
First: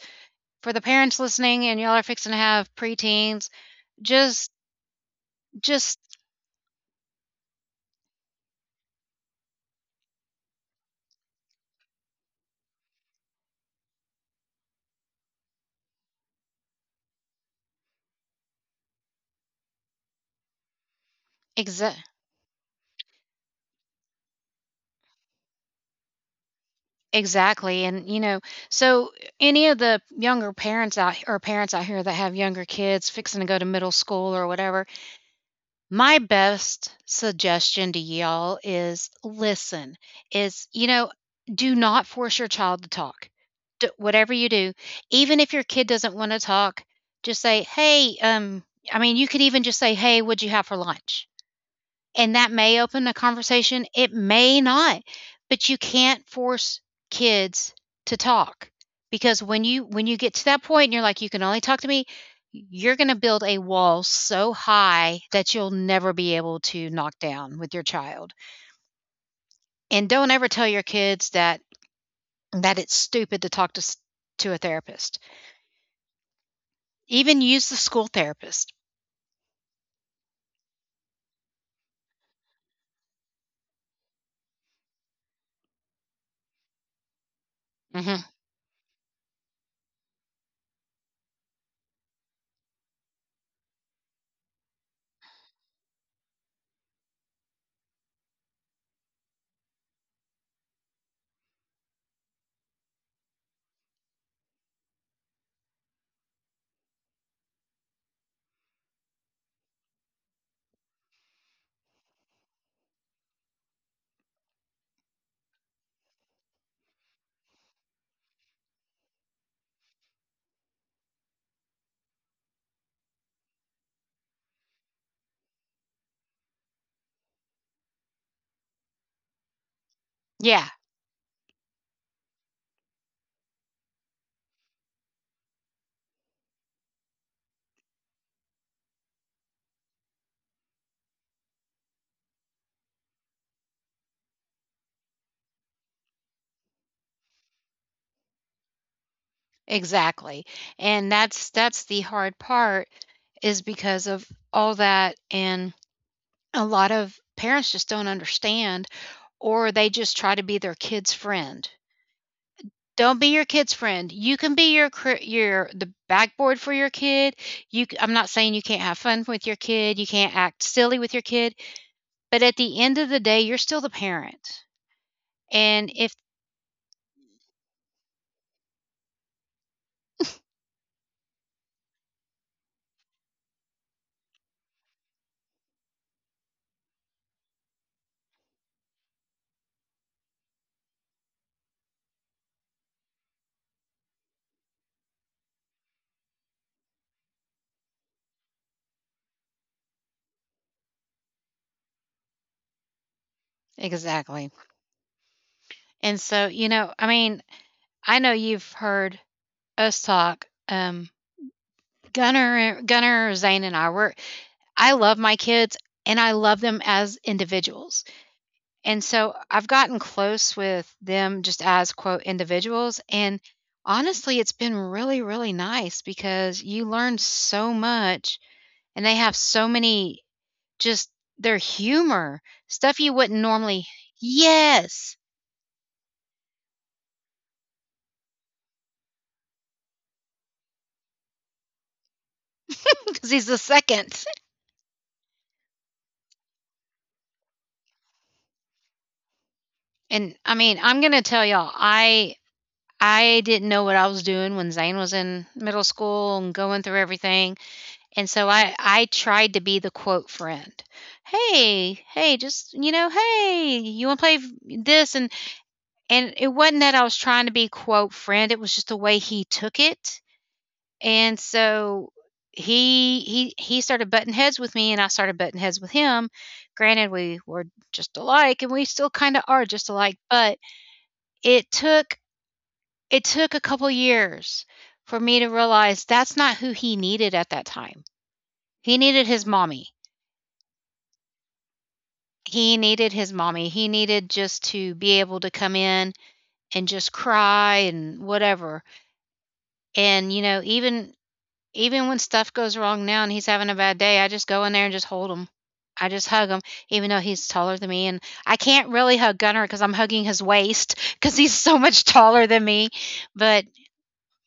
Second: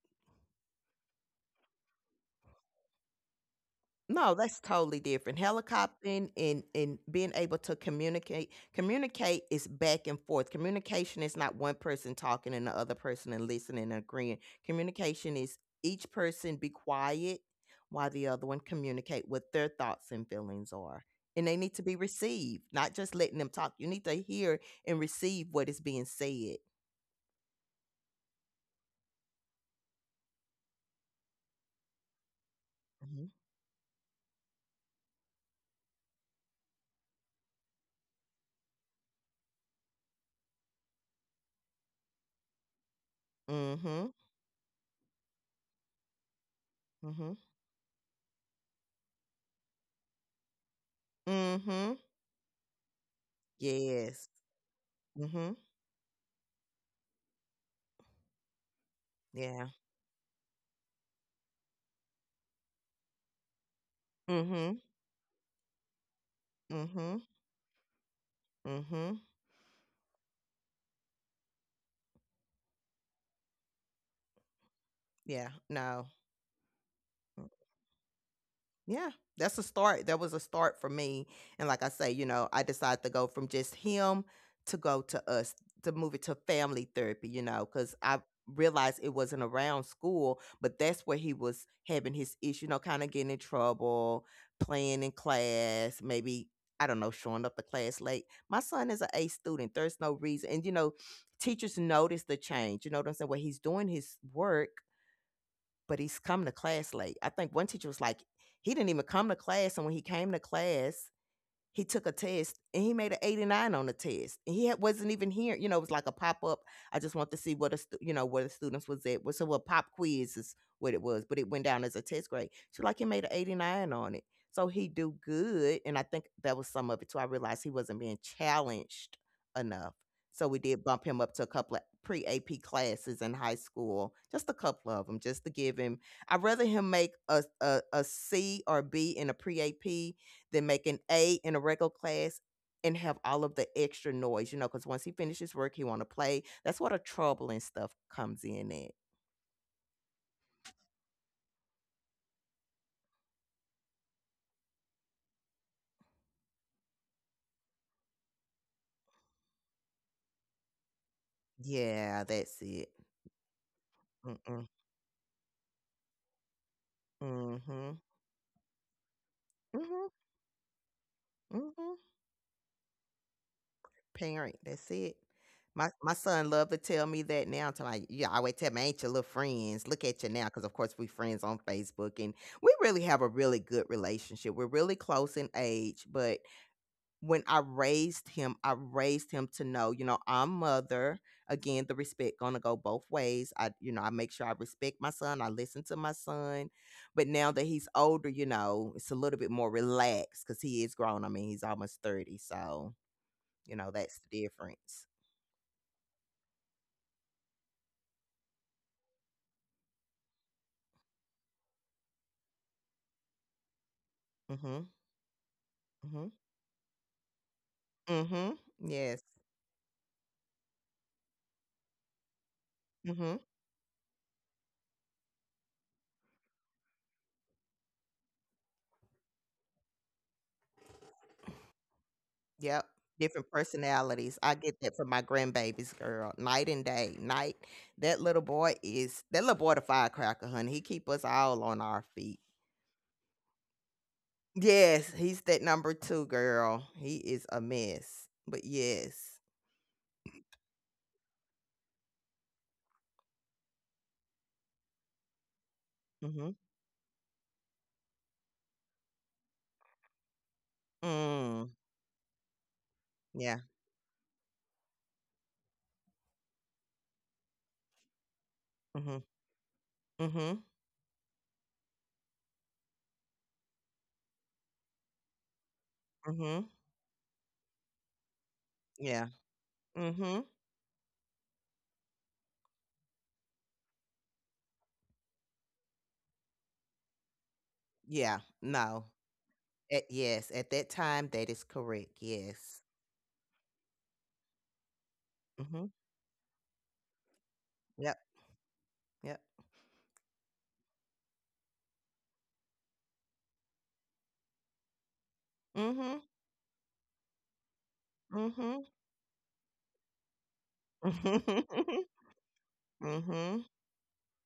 A: For the parents listening and y'all are fixing to have preteens,
B: No,
A: just,
B: that's totally different.
A: just,
B: Helicoptering and and being able to communicate communicate is back and forth. Communication is not one person talking and the other person and listening and agreeing. Communication is each person be quiet while the other one communicate what their thoughts and feelings are. And they need to
A: exa-
B: be received, not just letting them talk. You need to hear and receive what is being said.
A: exactly. And, you know, so any of the younger parents out or parents out here that have younger kids
B: Mhm.
A: fixing to go to middle school or whatever, my best suggestion to y'all is listen, is, you know, do not force your child to talk. D-
B: Mhm.
A: whatever you do, even if your kid doesn't want to talk,
B: Mhm.
A: just say, hey, um, I mean, you could even just say, hey, what'd you have for lunch?
B: Mhm.
A: And that may open a conversation. It
B: Yes.
A: may not,
B: Mhm.
A: but you can't force kids to talk because when
B: Yeah.
A: you when you get to that point and you're like you can only talk to me, you're going to build a wall so
B: Mhm.
A: high that you'll never be able to knock
B: Mhm.
A: down with your child.
B: Mhm.
A: And don't ever tell your kids that that it's stupid to talk to to a therapist.
B: Yeah, no.
A: Even
B: Mm,
A: use the school therapist.
B: yeah, that's a start. That was a start for me. And like I say, you know, I decided to go from just him to go to us to move it to family therapy, you know, because I
A: Hmm.
B: realized it wasn't around school, but that's where he was having his issue, you know, kind of getting in trouble, playing in class, maybe. I don't know, showing up to class late. My son is an A student. There's no reason. And, you know, teachers notice the change. You know what I'm saying? Where he's doing his work but he's come to class late. I think one teacher was like, he didn't even come to class. And when he came to class, he took a test and he made an eighty-nine on the test. And he had, wasn't even here. You know, it was like a pop up. I just want to see what a stu- you know where the students was at. Well, so a pop quiz is what it was, but it went down as a test grade. So like he made an eighty-nine on it. So he do good, and I think that was some of it too. I realized he wasn't being challenged enough. So we
A: Yeah.
B: did bump him up to a couple of pre A P classes in high school, just a couple of them, just to give him. I'd rather him make a a, a C or a B in a pre A P than make an A in a regular class and have all of the extra noise, you know, because once he finishes work, he want to play. That's where the trouble and stuff comes in at.
A: Exactly, and that's that's the hard part is because of all that and a lot of parents just don't understand or they just try to be their kid's friend.
B: Yeah, that's it.
A: Don't be your kid's friend. You can
B: Mm-mm.
A: be your cr- your the backboard for your kid. You c-
B: Mm-hmm.
A: I'm not saying you can't have fun with your kid, you
B: Mm-hmm.
A: can't act silly with your kid,
B: Mm-hmm.
A: but at the end of the day, you're still the parent.
B: Parent, that's it.
A: And
B: My
A: if
B: my son love to tell me that now. To like, yeah, I always tell me, ain't your little friends? Look at you now, because of course we friends on Facebook, and we really have a really good relationship. We're really close in age, but when I raised him, I raised him to know, you know, I'm mother. Again, the respect gonna go both ways. I, you know, I make sure I respect my son. I listen to my son. But now that he's older, you know, it's a little bit more relaxed because he is grown. I mean, he's almost thirty, so you know that's the
A: exactly.
B: difference.
A: And so, you know, I mean, I know you've heard us talk um Gunner Gunner, Zane, and I were
B: Mm-hmm.
A: I love my kids
B: Mm-hmm.
A: and I love them as individuals.
B: Mm-hmm.
A: And
B: Yes.
A: so I've gotten close with them just as quote individuals
B: Mm-hmm.
A: and honestly it's been really really nice because you learn so much and they have so many just their humor,
B: Yep,
A: stuff you wouldn't
B: different
A: normally.
B: personalities. I get that from
A: Yes,
B: my grandbabies, girl, night and day. Night, that little boy is that little boy the firecracker, honey. He keep us all on our feet.
A: <laughs> because he's the second.
B: Yes, he's that number two girl. He is a mess, but yes.
A: And I mean, I'm going to tell y'all, I I didn't know what I was doing when Zane was in middle school and
B: Mhm.
A: going through everything. And so I, I tried to be the quote friend.
B: Mm.
A: Hey, hey, just, you know,
B: Yeah.
A: hey, you want to play v- this? And, and it wasn't that I was trying to be quote friend. It was just the way
B: Mhm.
A: he took it.
B: Mhm.
A: And so he, he, he started butting heads with me and I started butting heads with him.
B: Mhm.
A: Granted, we were just alike and we still
B: Yeah.
A: kind of are just alike,
B: Mhm.
A: but it took it took a couple years for me to realize that's not who he needed at that time.
B: Yeah.
A: He
B: No.
A: needed his mommy.
B: At, yes. At that time, that is correct.
A: He
B: Yes.
A: needed his mommy. He needed just to be able to come
B: Mhm.
A: in and just cry
B: Yep.
A: and whatever.
B: Yep.
A: And you know, even even when stuff goes wrong now and he's having a bad day, I just go in there and just hold him. I
B: Mhm.
A: just hug him, even though he's taller than me. And I
B: Mhm.
A: can't really hug Gunnar because I'm hugging his waist
B: <laughs>
A: <laughs> because he's
B: Mhm.
A: so much taller than me.
B: Mhm.
A: But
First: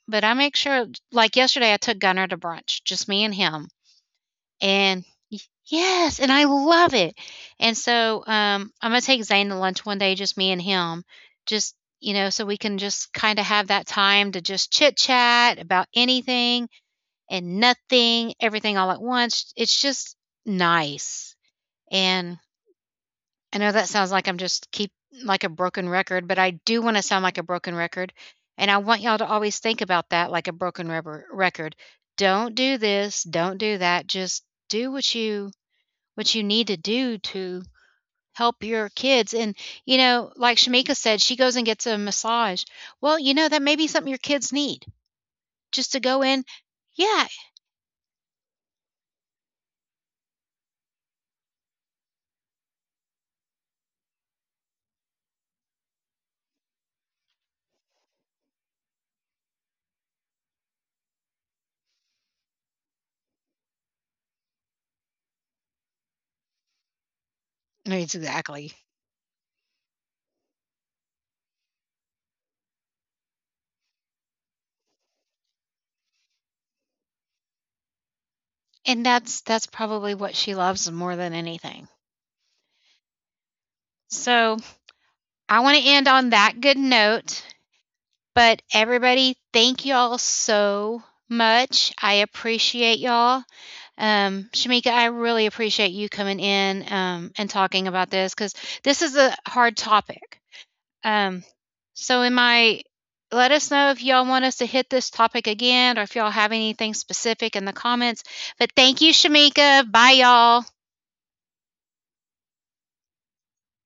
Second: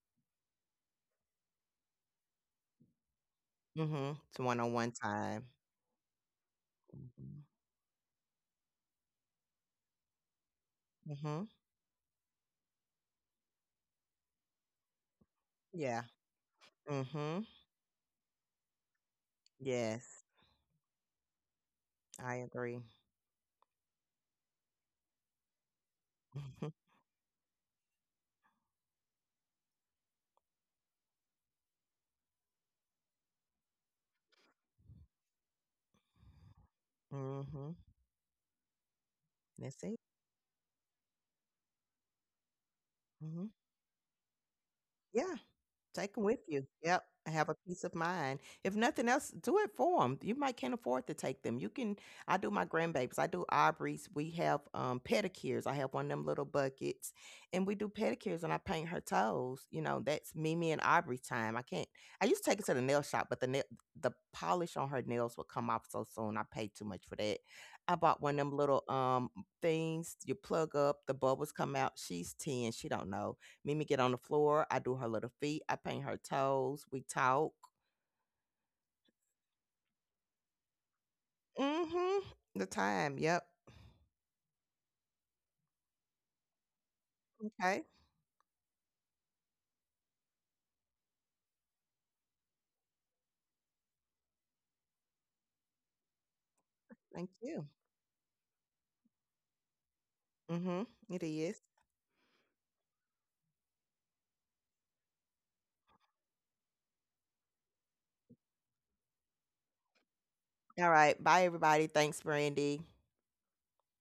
A: But I make sure like yesterday I took Gunnar to brunch, just me and him,
B: Mhm. It's one-on-one
A: and y
B: time.
A: yes, and I love it.
B: Mhm.
A: And so, um, I'm gonna take Zane to lunch one day, just me and him,
B: Mhm.
A: just, you know, so we can just kinda have that time to just chit chat about
B: Yeah.
A: anything
B: Mhm.
A: and nothing, everything all at once. It's just
B: Yes.
A: nice.
B: I
A: And
B: agree.
A: I know that sounds like I'm just keep like a broken record, but I
B: Mhm.
A: do want to sound like a broken record. And I want y'all to always think about that like a broken rubber record. Don't do this, don't do that. Just do what you what you need to do to
B: Mhm.
A: help your kids. And
B: That's it.
A: you know, like Shamika said, she goes and gets a massage. Well, you
B: Mhm.
A: know, that may be something your kids need.
B: Yeah.
A: Just to
B: Take them
A: go
B: with
A: in,
B: you. Yep,
A: yeah,
B: have a peace of mind. If nothing else, do it for them. You might can't afford to take them. You can, I do my grandbabies, I do Aubrey's. We have, um, pedicures. I have one of them little buckets, and we do pedicures, and I paint her toes, you know, that's Mimi and Aubrey time. I can't I used to take her to the nail shop, but the nail the polish on her nails would come off so soon. I paid too much for that. I
A: it's
B: bought one of them
A: exactly.
B: little, um, things you plug up, the bubbles come out. She's ten, she don't know. Mimi get on the floor. I do her little feet. I paint her toes. We talk.
A: And that's that's probably what she loves more than anything.
B: Mm-hmm. The time. Yep.
A: So, I want to end on that good note.
B: Okay.
A: But everybody, thank y'all so much. I appreciate y'all. Um, Shamika, I really appreciate you coming in
B: Thank
A: um, and
B: you.
A: talking about this because this is a hard topic.
B: Mm-hmm. It
A: Um,
B: is.
A: so, in my Let us know if y'all want us to hit this topic again or if y'all have anything specific in the comments. But thank you, Shamika. Bye, y'all.
B: All right. Bye, everybody. Thanks, Brandy.